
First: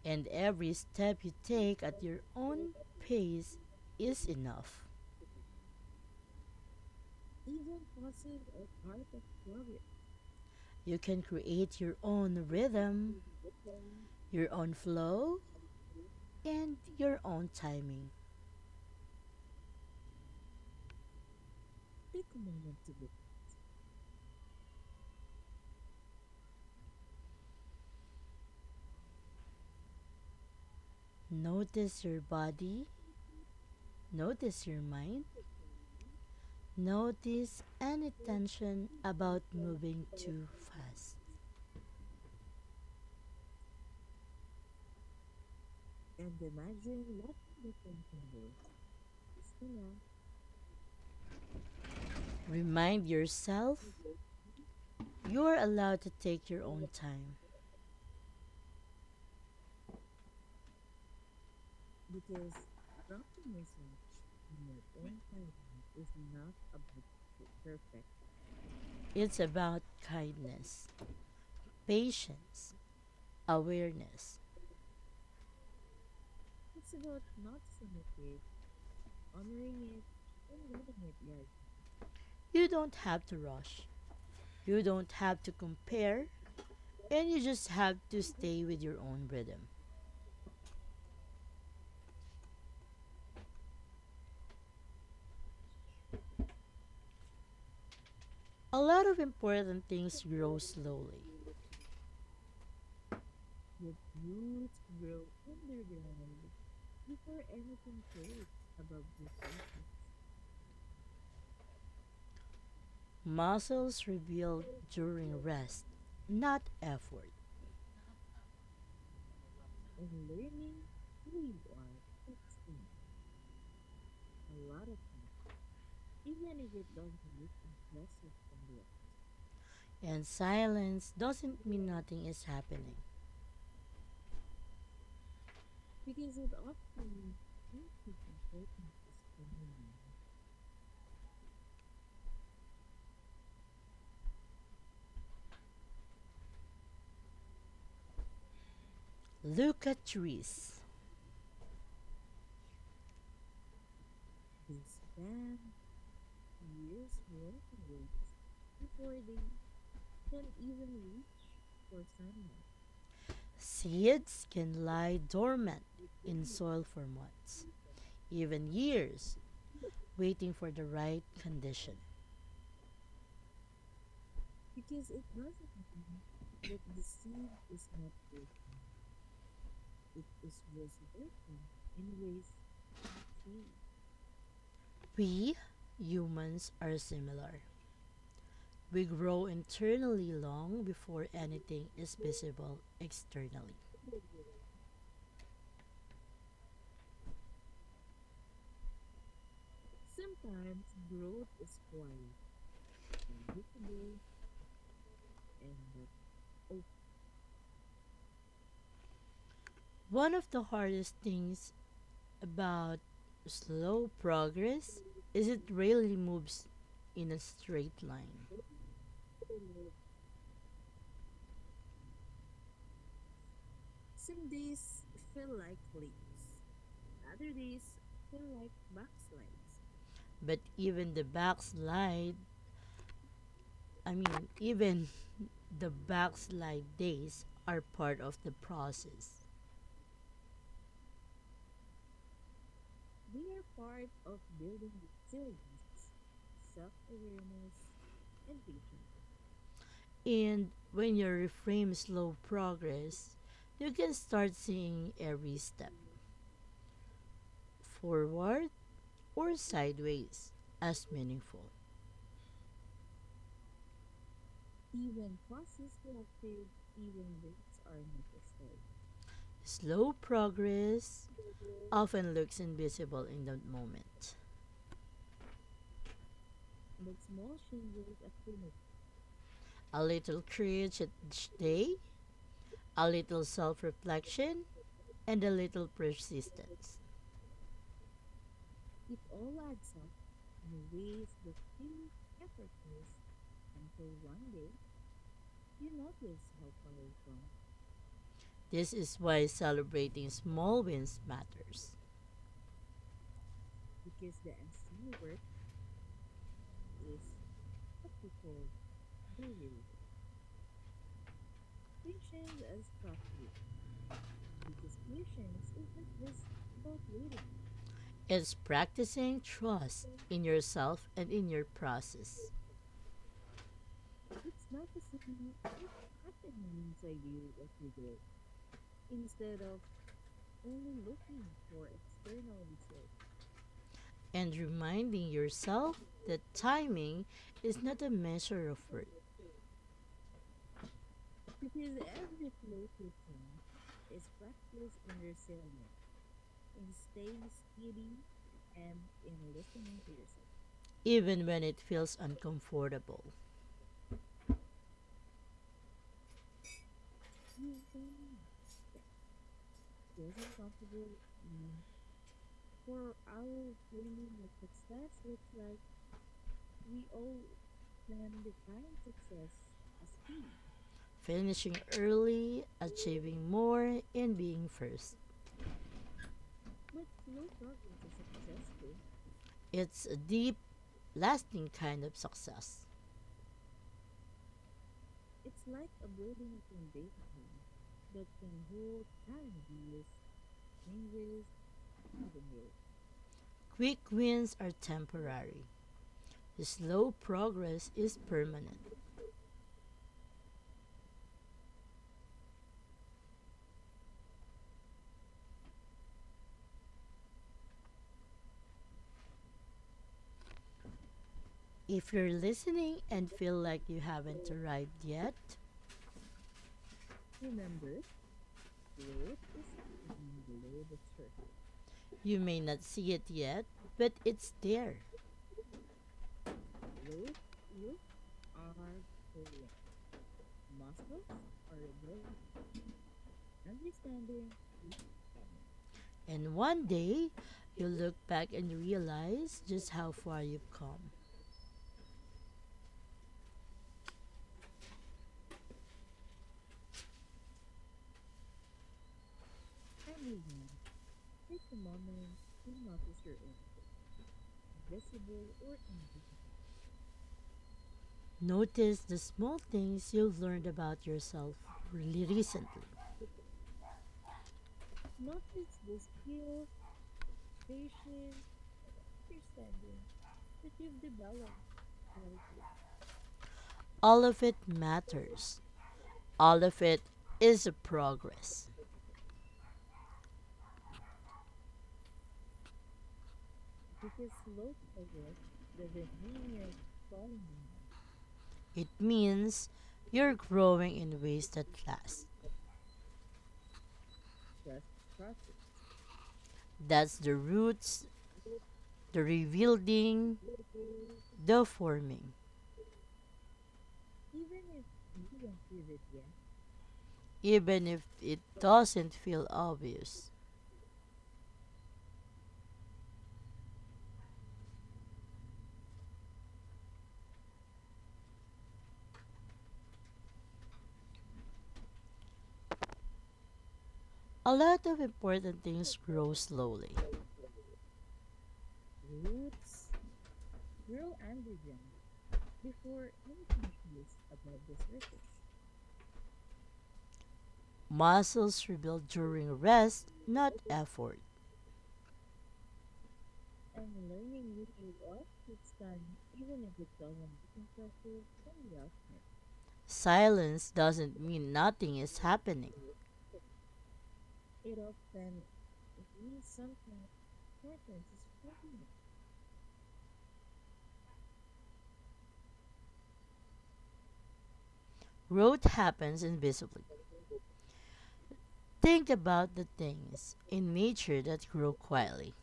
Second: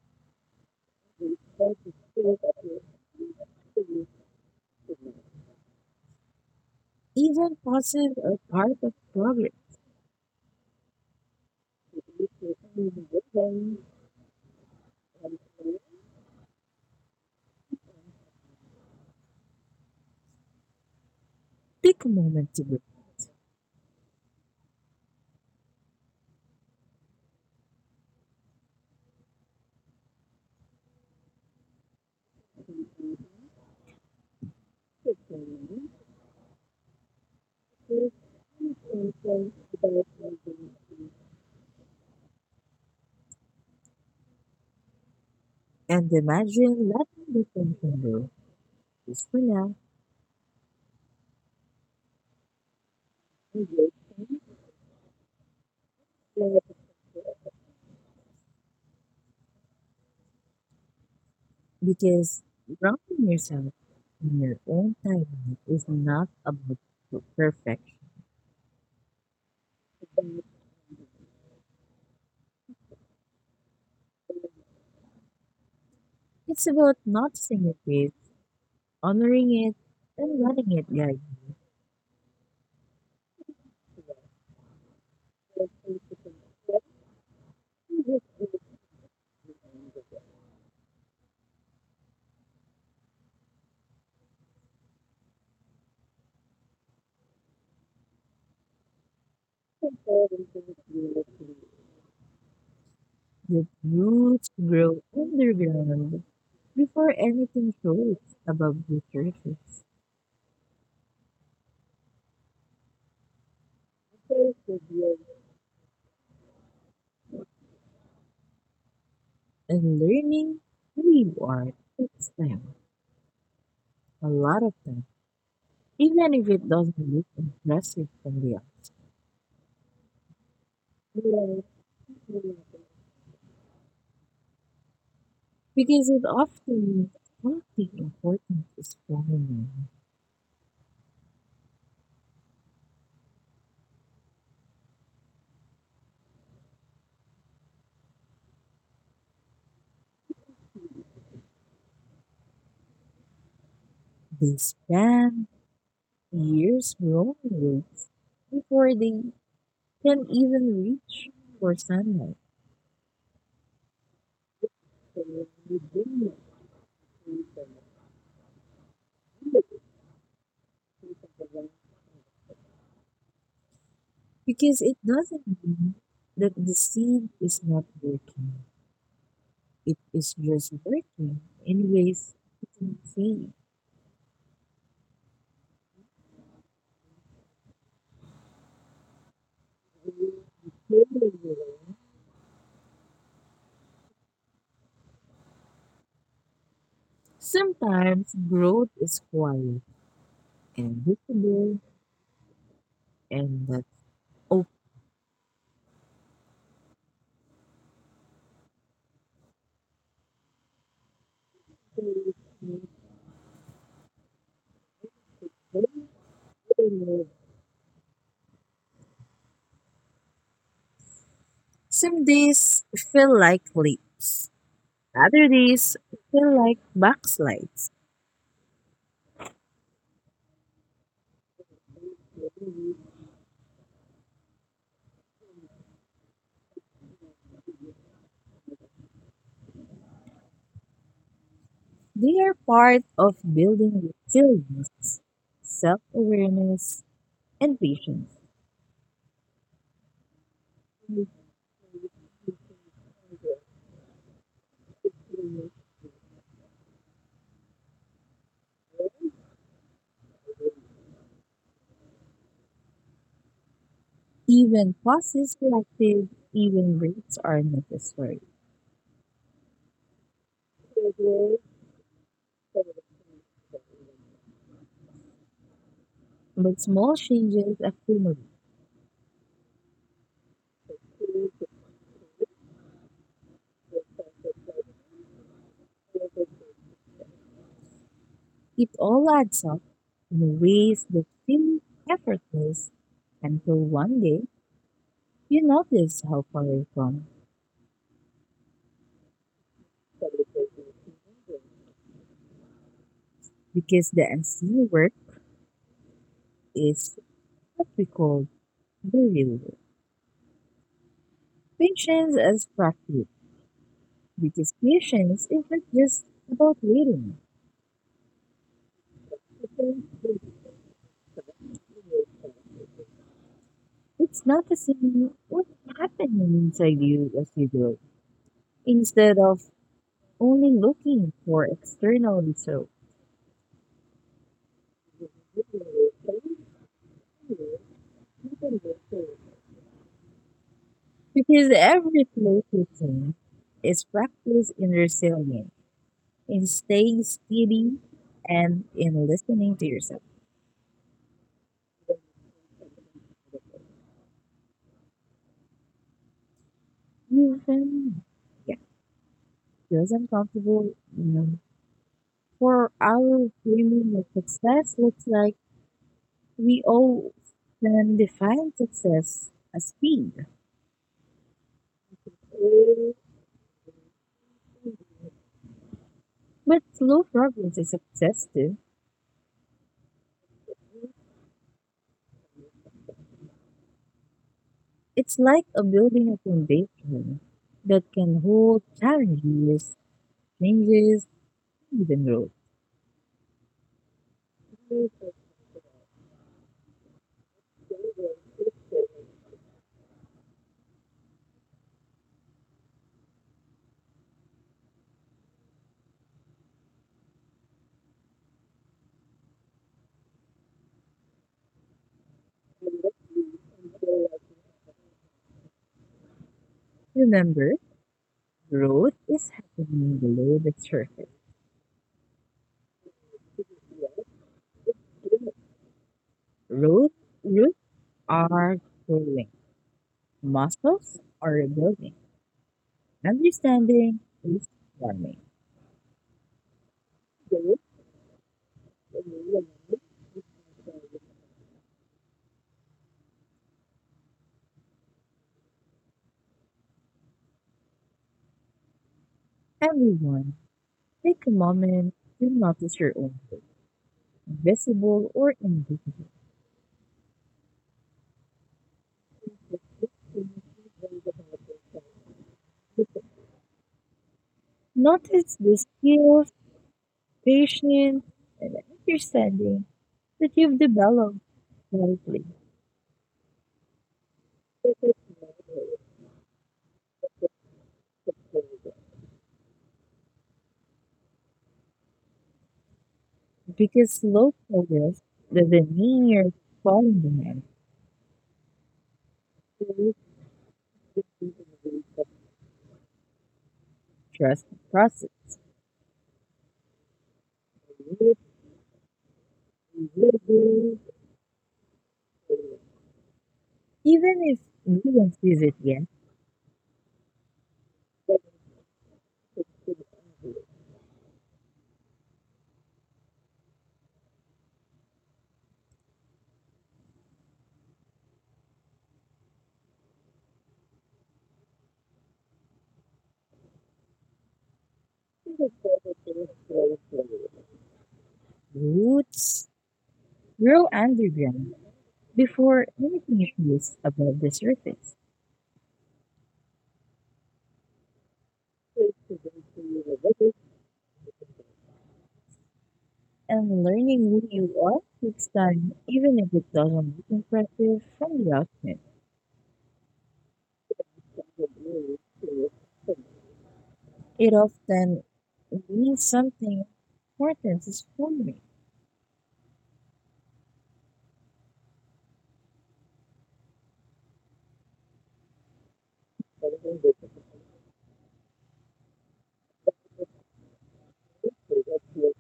Speaker 2: And every step you take at your own pace is enough.
Speaker 1: Even pauses are part of progress.
Speaker 2: You can create your own rhythm, your own flow, and your own timing.
Speaker 1: Take a moment to
Speaker 2: Notice your body, notice your mind, notice any tension about
Speaker 1: breathe
Speaker 2: moving too fast.
Speaker 1: and imagine letting the tension go just for now
Speaker 2: Remind yourself you are allowed to take your own time.
Speaker 1: because grounding yourself in your own timing is not about per- perfection.
Speaker 2: It's about kindness, patience, awareness.
Speaker 1: It's about noticing your pace, honoring it, and letting it guide.
Speaker 2: You don't have to rush. You don't have to compare, and you just have to stay with your own rhythm. A lot of important things grow slowly.
Speaker 1: You. The roots grow underground before anything shows above the surface.
Speaker 2: Muscles rebuild during rest, not effort.
Speaker 1: And learning reward takes time, a lot of time, even if it doesn't look impressive from the
Speaker 2: And silence
Speaker 1: outside,
Speaker 2: doesn't mean nothing is happening.
Speaker 1: because it often means something important is going.
Speaker 2: Look at trees.
Speaker 1: They spend years growing roots before they can even reach for sunlight
Speaker 2: Seeds can lie dormant in soil for months, even years, waiting for the right condition.
Speaker 1: because it doesn't mean that the seed is not working. It is just working in ways you can see
Speaker 2: We humans are similar. We grow internally long before anything
Speaker 1: clearly.
Speaker 2: is visible externally.
Speaker 1: Sometimes growth is quiet and visible and that's
Speaker 2: One of the hardest things about slow progress is it rarely moves in a
Speaker 1: okay.
Speaker 2: straight line.
Speaker 1: Some days feel like leaps. Other days feel like backslides.
Speaker 2: But even the backslide, I mean, even the backslide days are part of the process.
Speaker 1: They are part of building resilience, self-awareness, and patience.
Speaker 2: And when you reframe slow progress, you can start seeing every step, forward or sideways, as meaningful.
Speaker 1: Even pauses selective, even breaks are necessary.
Speaker 2: Slow progress often looks invisible in the moment.
Speaker 1: But small changes accumulate.
Speaker 2: A little courage each day, a little self reflection, and a little persistence.
Speaker 1: It all adds up in ways that feel effortless until one day you notice how far you've come.
Speaker 2: This is why celebrating small wins matters.
Speaker 1: Because the unseen work is what we call the real work. Patience is practice because patience is not just about waiting.
Speaker 2: Is practicing trust in yourself and in your process,
Speaker 1: It's noticing what's happening inside you as you grow, instead of only looking for external results.
Speaker 2: and reminding yourself that timing is not a measure of worth,
Speaker 1: Because every play routine is practice in resilience, in staying steady, and in listening to yourself.
Speaker 2: even when it feels uncomfortable.
Speaker 1: Even yeah, feels uncomfortable. You know, for our dreaming of success looks like we all can define success as speed,
Speaker 2: Finishing early, achieving more, and being first.
Speaker 1: but slow progress is success too.
Speaker 2: It's a deep, lasting kind of success.
Speaker 1: It's like a building a foundation that can hold challenges, changes, even growth.
Speaker 2: Quick wins are temporary. Slow progress is permanent. If you're listening and feel like you haven't arrived yet,
Speaker 1: Remember, growth is happening below the surface.
Speaker 2: you may not see it yet, but it's there.
Speaker 1: Root, roots are growing. Muscles are rebuilding. Understanding is forming.
Speaker 2: And one day, you'll look back and realize just how far you've come.
Speaker 1: Everyone, take a moment to notice your own visible or invisible.
Speaker 2: Notice the small things you've learned about yourself really recently.
Speaker 1: Notice the skills, patience, and understanding that you've developed lately.
Speaker 2: All of it matters. All of it is a progress.
Speaker 1: Because slow progress doesn't mean you're falling behind.
Speaker 2: It means you're growing in ways that last.
Speaker 1: Trust the process.
Speaker 2: That's the roots, the rebuilding, the forming,
Speaker 1: Even if no one sees it yet,
Speaker 2: even if it doesn't feel obvious. A lot of important things grow slowly.
Speaker 1: roots grow underground before anything appears above the surface.
Speaker 2: Muscles rebuild during rest, not effort.
Speaker 1: And learning who you are takes time, even if it doesn't look impressive from the outset.
Speaker 2: Silence doesn't mean nothing is happening.
Speaker 1: It often means something important is forming.
Speaker 2: Growth happens invisibly. Think about the things in nature that grow quietly.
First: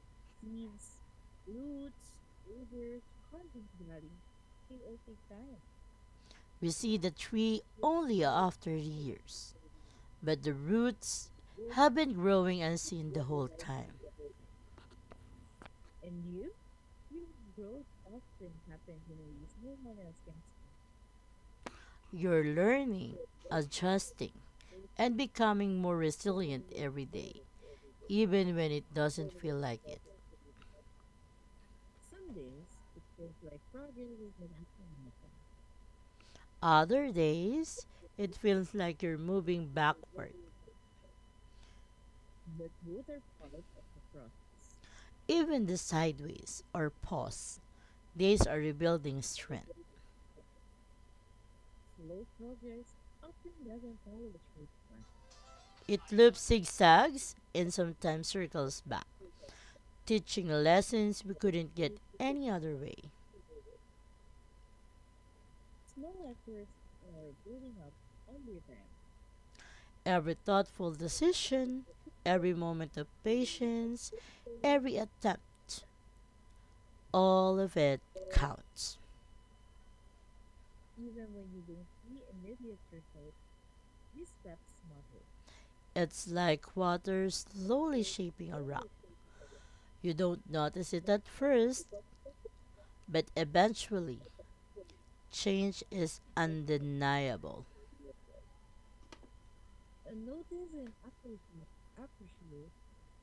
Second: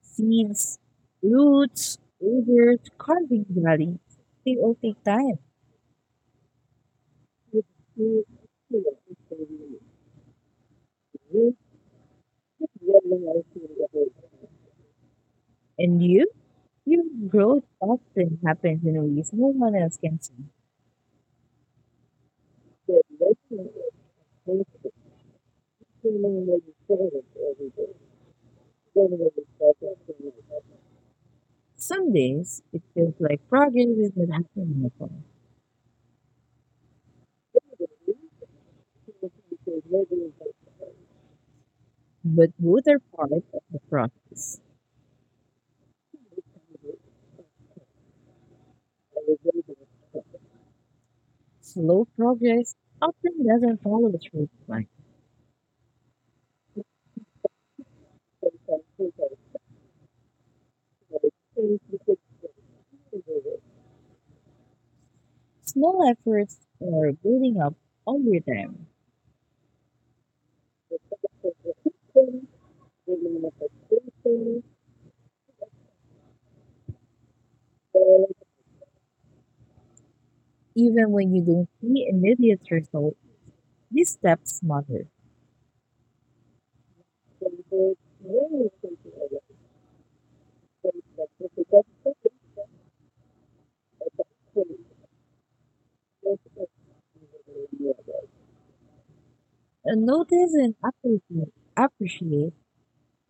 Speaker 1: Seeds, roots, rivers, carving valleys, they all take time.
Speaker 2: We see the tree only after years, but the roots
Speaker 1: Live
Speaker 2: have been growing
Speaker 1: your
Speaker 2: unseen the
Speaker 1: life
Speaker 2: whole
Speaker 1: to
Speaker 2: time.
Speaker 1: the. And you? Your growth often happens in ways no one else can see.
Speaker 2: You're
Speaker 1: The
Speaker 2: learning,
Speaker 1: lesson is
Speaker 2: adjusting,
Speaker 1: basic,
Speaker 2: and becoming more
Speaker 1: feeling what
Speaker 2: resilient
Speaker 1: you
Speaker 2: every
Speaker 1: feel
Speaker 2: day,
Speaker 1: every day,
Speaker 2: even when it
Speaker 1: getting what
Speaker 2: doesn't
Speaker 1: you
Speaker 2: feel
Speaker 1: felt
Speaker 2: like it.
Speaker 1: every day. Some days, it feels like progress is not happening at all.
Speaker 2: Other
Speaker 1: Other
Speaker 2: days,
Speaker 1: days,
Speaker 2: it feels like you're
Speaker 1: it
Speaker 2: moving
Speaker 1: feels like negative.
Speaker 2: backward,
Speaker 1: But both are part of the process.
Speaker 2: even the sideways or pause. Days are rebuilding
Speaker 1: Behavior
Speaker 2: strength.
Speaker 1: and resentment. Slow progress often doesn't follow the straight line.
Speaker 2: It loops zigzags and sometimes
Speaker 1: Sometimes,
Speaker 2: circles back,
Speaker 1: sometimes,
Speaker 2: teaching lessons
Speaker 1: like,
Speaker 2: we
Speaker 1: things
Speaker 2: couldn't
Speaker 1: we
Speaker 2: get any other way.
Speaker 1: could do. Small efforts are building up over time.
Speaker 2: Every thoughtful decision,
Speaker 1: Persistence,
Speaker 2: every moment of patience,
Speaker 1: determination,
Speaker 2: every attempt, all of it
Speaker 1: and
Speaker 2: counts.
Speaker 1: even when you don't see immediate results, these steps matter.
Speaker 2: It's like water slowly shaping a rock. You don't notice it at first, but eventually, change is undeniable.
Speaker 1: And notice and appreciate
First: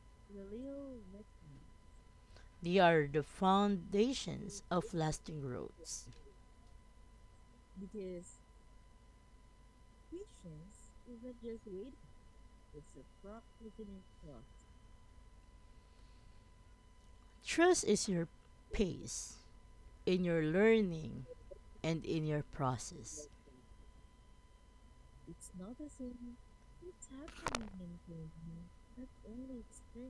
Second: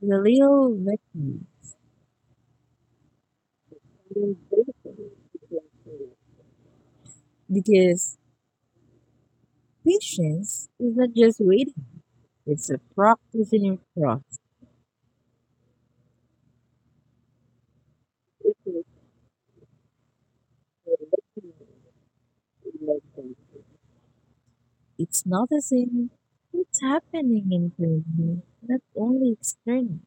Speaker 1: the little victory.
Speaker 2: They are the foundations of lasting growth.
Speaker 1: Because patience is not just waiting, it's a practicing process.
Speaker 2: Trust is your pace in your learning and in your process.
Speaker 1: It's noticing what's happening inside me, not only external.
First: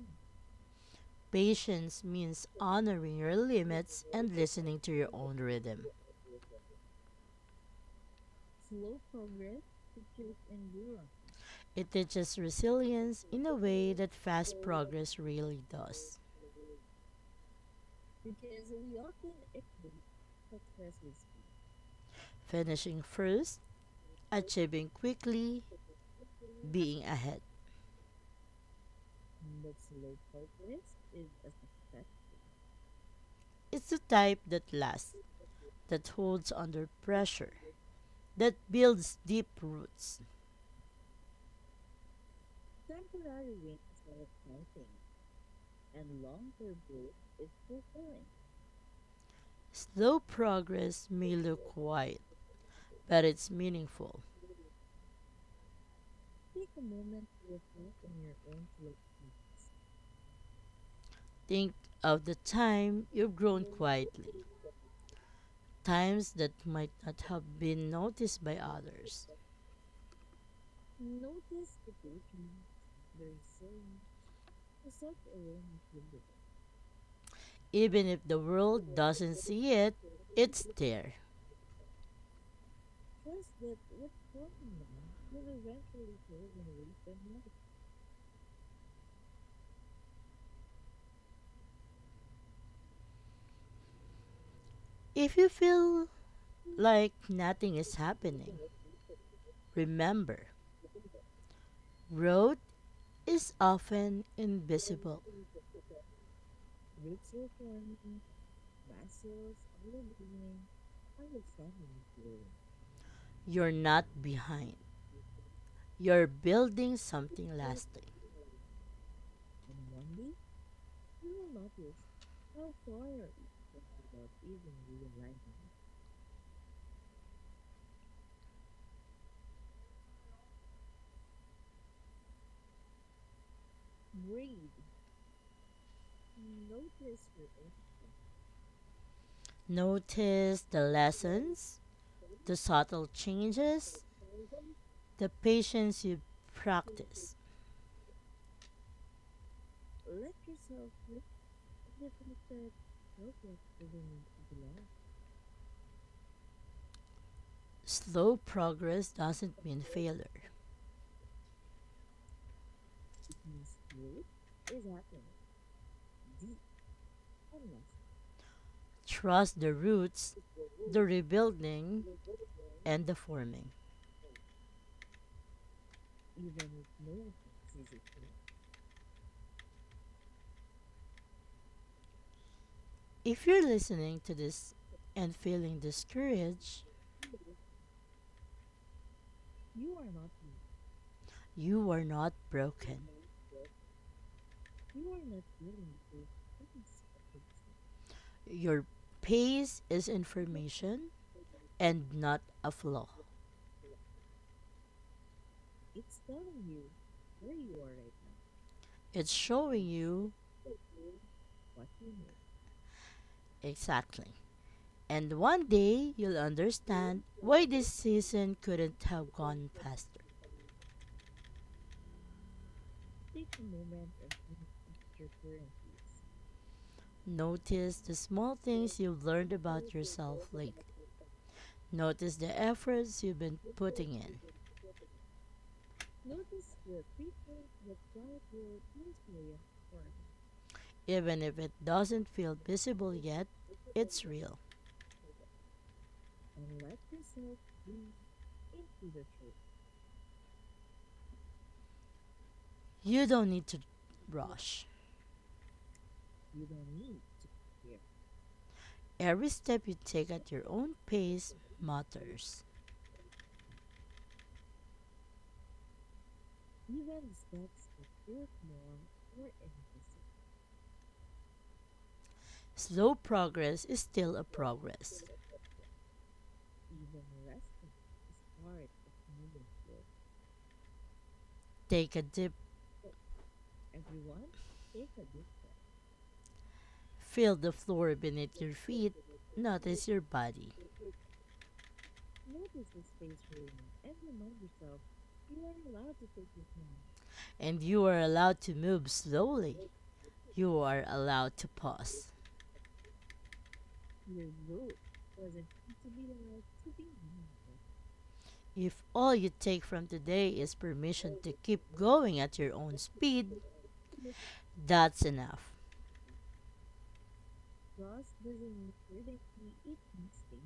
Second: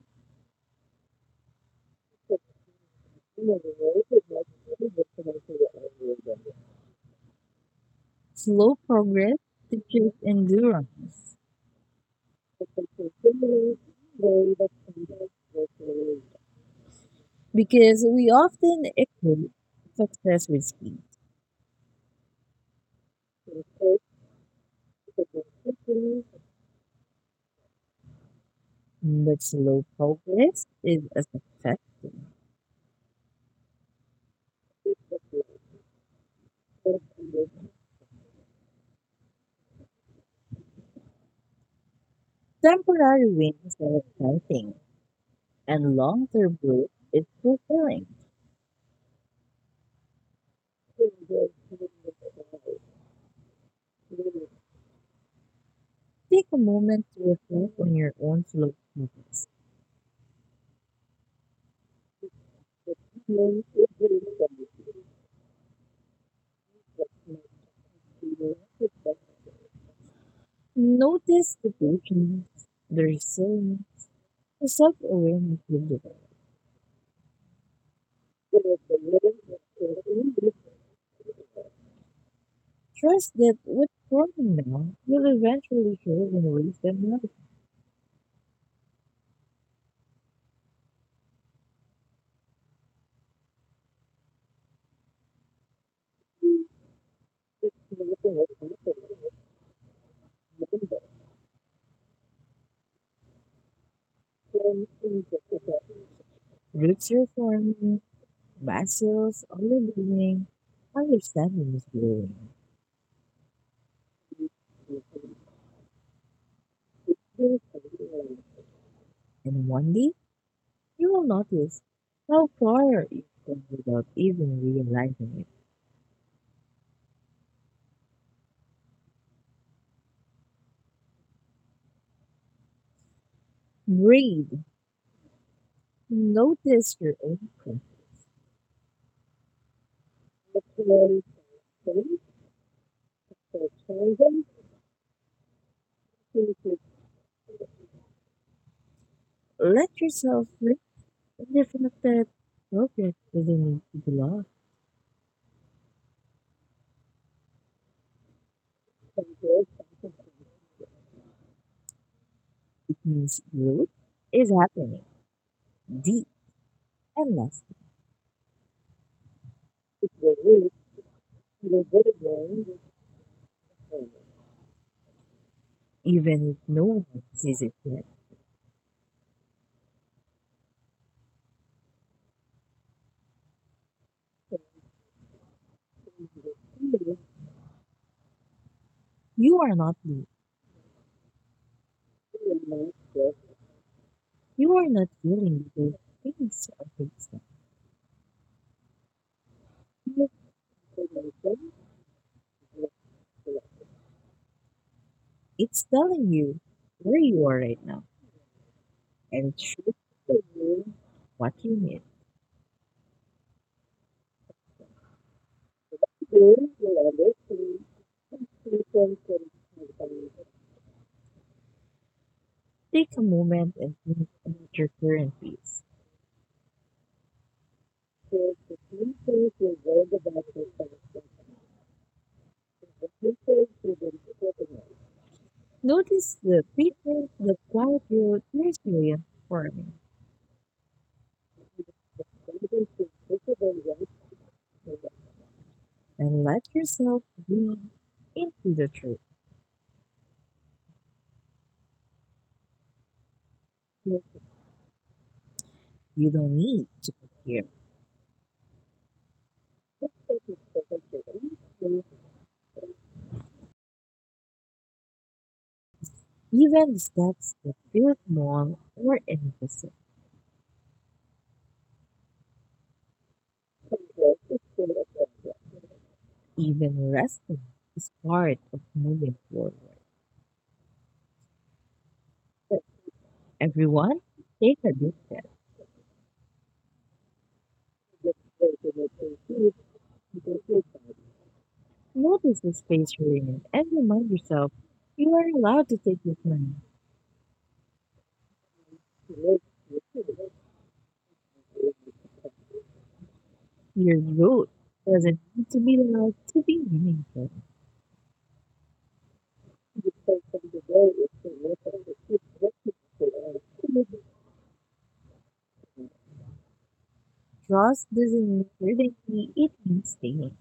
Speaker 2: Patience means honoring your limits and listening to your own rhythm.
Speaker 1: Slow progress teaches endurance
Speaker 2: It teaches resilience in a way that fast progress really does.
Speaker 1: because we often equate success with speed,
Speaker 2: Finishing first, achieving quickly, being ahead.
Speaker 1: but slow progress is a success.
Speaker 2: It's the type that lasts, that holds under pressure, that builds deep roots.
Speaker 1: Temporary wins are exciting, and long-term growth is fulfilling.
Speaker 2: Slow progress may look quiet, but it's meaningful.
Speaker 1: Take a moment to reflect on your own flow habits.
Speaker 2: Think of the time you've grown quietly, times that might not have been noticed by others.
Speaker 1: Notice the patience, the resilience, the self awareness you develop.
Speaker 2: Even if the world doesn't see it, it's there.
Speaker 1: Trust that what's forming now will eventually show in ways that matter.
Speaker 2: If you feel like nothing is happening, remember growth is often invisible.
Speaker 1: Roots are forming, muscles are learning, understanding is growing.
Speaker 2: You're not behind. You're building
Speaker 1: And
Speaker 2: something lasting.
Speaker 1: one day, you will notice how far you've come without even realizing it. Breathe. Notice your own breath.
Speaker 2: Notice the lessons, the subtle changes, the patience you practice.
Speaker 1: Let yourself live in the fact that progress doesn't need to be lost.
Speaker 2: Slow progress doesn't mean failure.
Speaker 1: It means growth is happening deep and lasting,
Speaker 2: Trust the roots, the rebuilding, and the forming.
Speaker 1: even if no one sees it yet.
Speaker 2: If you're listening to this and feeling discouraged,
Speaker 1: You are not losing.
Speaker 2: you are not
Speaker 1: You are not
Speaker 2: broken.
Speaker 1: deaf. You are not things.
Speaker 2: Your pace is information and not a flaw.
Speaker 1: It's telling you where you are right now,
Speaker 2: It's
Speaker 1: and it
Speaker 2: showing
Speaker 1: should
Speaker 2: you
Speaker 1: tell you what you need.
Speaker 2: exactly. And one day you'll understand why this season couldn't have gone faster.
Speaker 1: Take a moment and think about your current peace.
Speaker 2: Notice the small
Speaker 1: The
Speaker 2: things you've learned
Speaker 1: future.
Speaker 2: about yourself lately. Notice the efforts
Speaker 1: The
Speaker 2: you've been
Speaker 1: future.
Speaker 2: putting in.
Speaker 1: Notice the feedback, the quiet you're experiencing forming.
Speaker 2: Even if it doesn't feel visible yet, it's
Speaker 1: Right,
Speaker 2: real.
Speaker 1: and let yourself be into the truth.
Speaker 2: You don't need to rush.
Speaker 1: You don't need to compare.
Speaker 2: Every step you take at your own pace matters.
Speaker 1: Even the steps that feel small or invisible.
Speaker 2: Slow progress is still a progress.
Speaker 1: Even resting is part of moving forward.
Speaker 2: Take a dip,
Speaker 1: Everyone, take a deep breath.
Speaker 2: feel the floor beneath your feet, notice your body,
Speaker 1: Notice the space you're in and remind yourself you are allowed to take your time.
Speaker 2: and you are allowed to move slowly. You are allowed to pause.
Speaker 1: Your route doesn't need to be loud to be meaningful.
Speaker 2: If all you take from today is permission to keep going at your own speed, that's enough.
Speaker 1: Trust doesn't really mean certainty, it means staying,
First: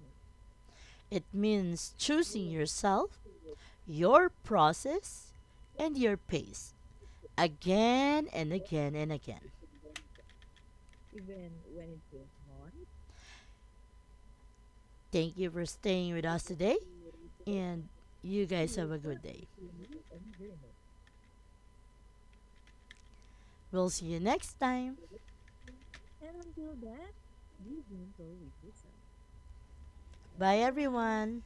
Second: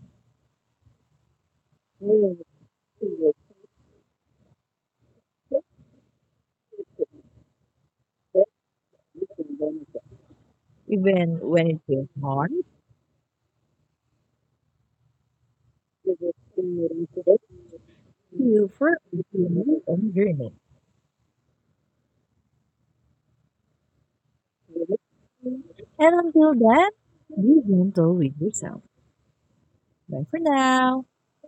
Speaker 2: It means choosing yourself, your process, and your pace again and again and again.
Speaker 1: even when it feels hard.
Speaker 2: Thank you for staying with us today,
Speaker 1: You
Speaker 2: and you guys have a good
Speaker 1: firmly
Speaker 2: day.
Speaker 1: believe and journey.
Speaker 2: We'll see you next time.
Speaker 1: And until then, be gentle with yourself. Bye for
Speaker 2: Bye,
Speaker 1: now.
Speaker 2: everyone.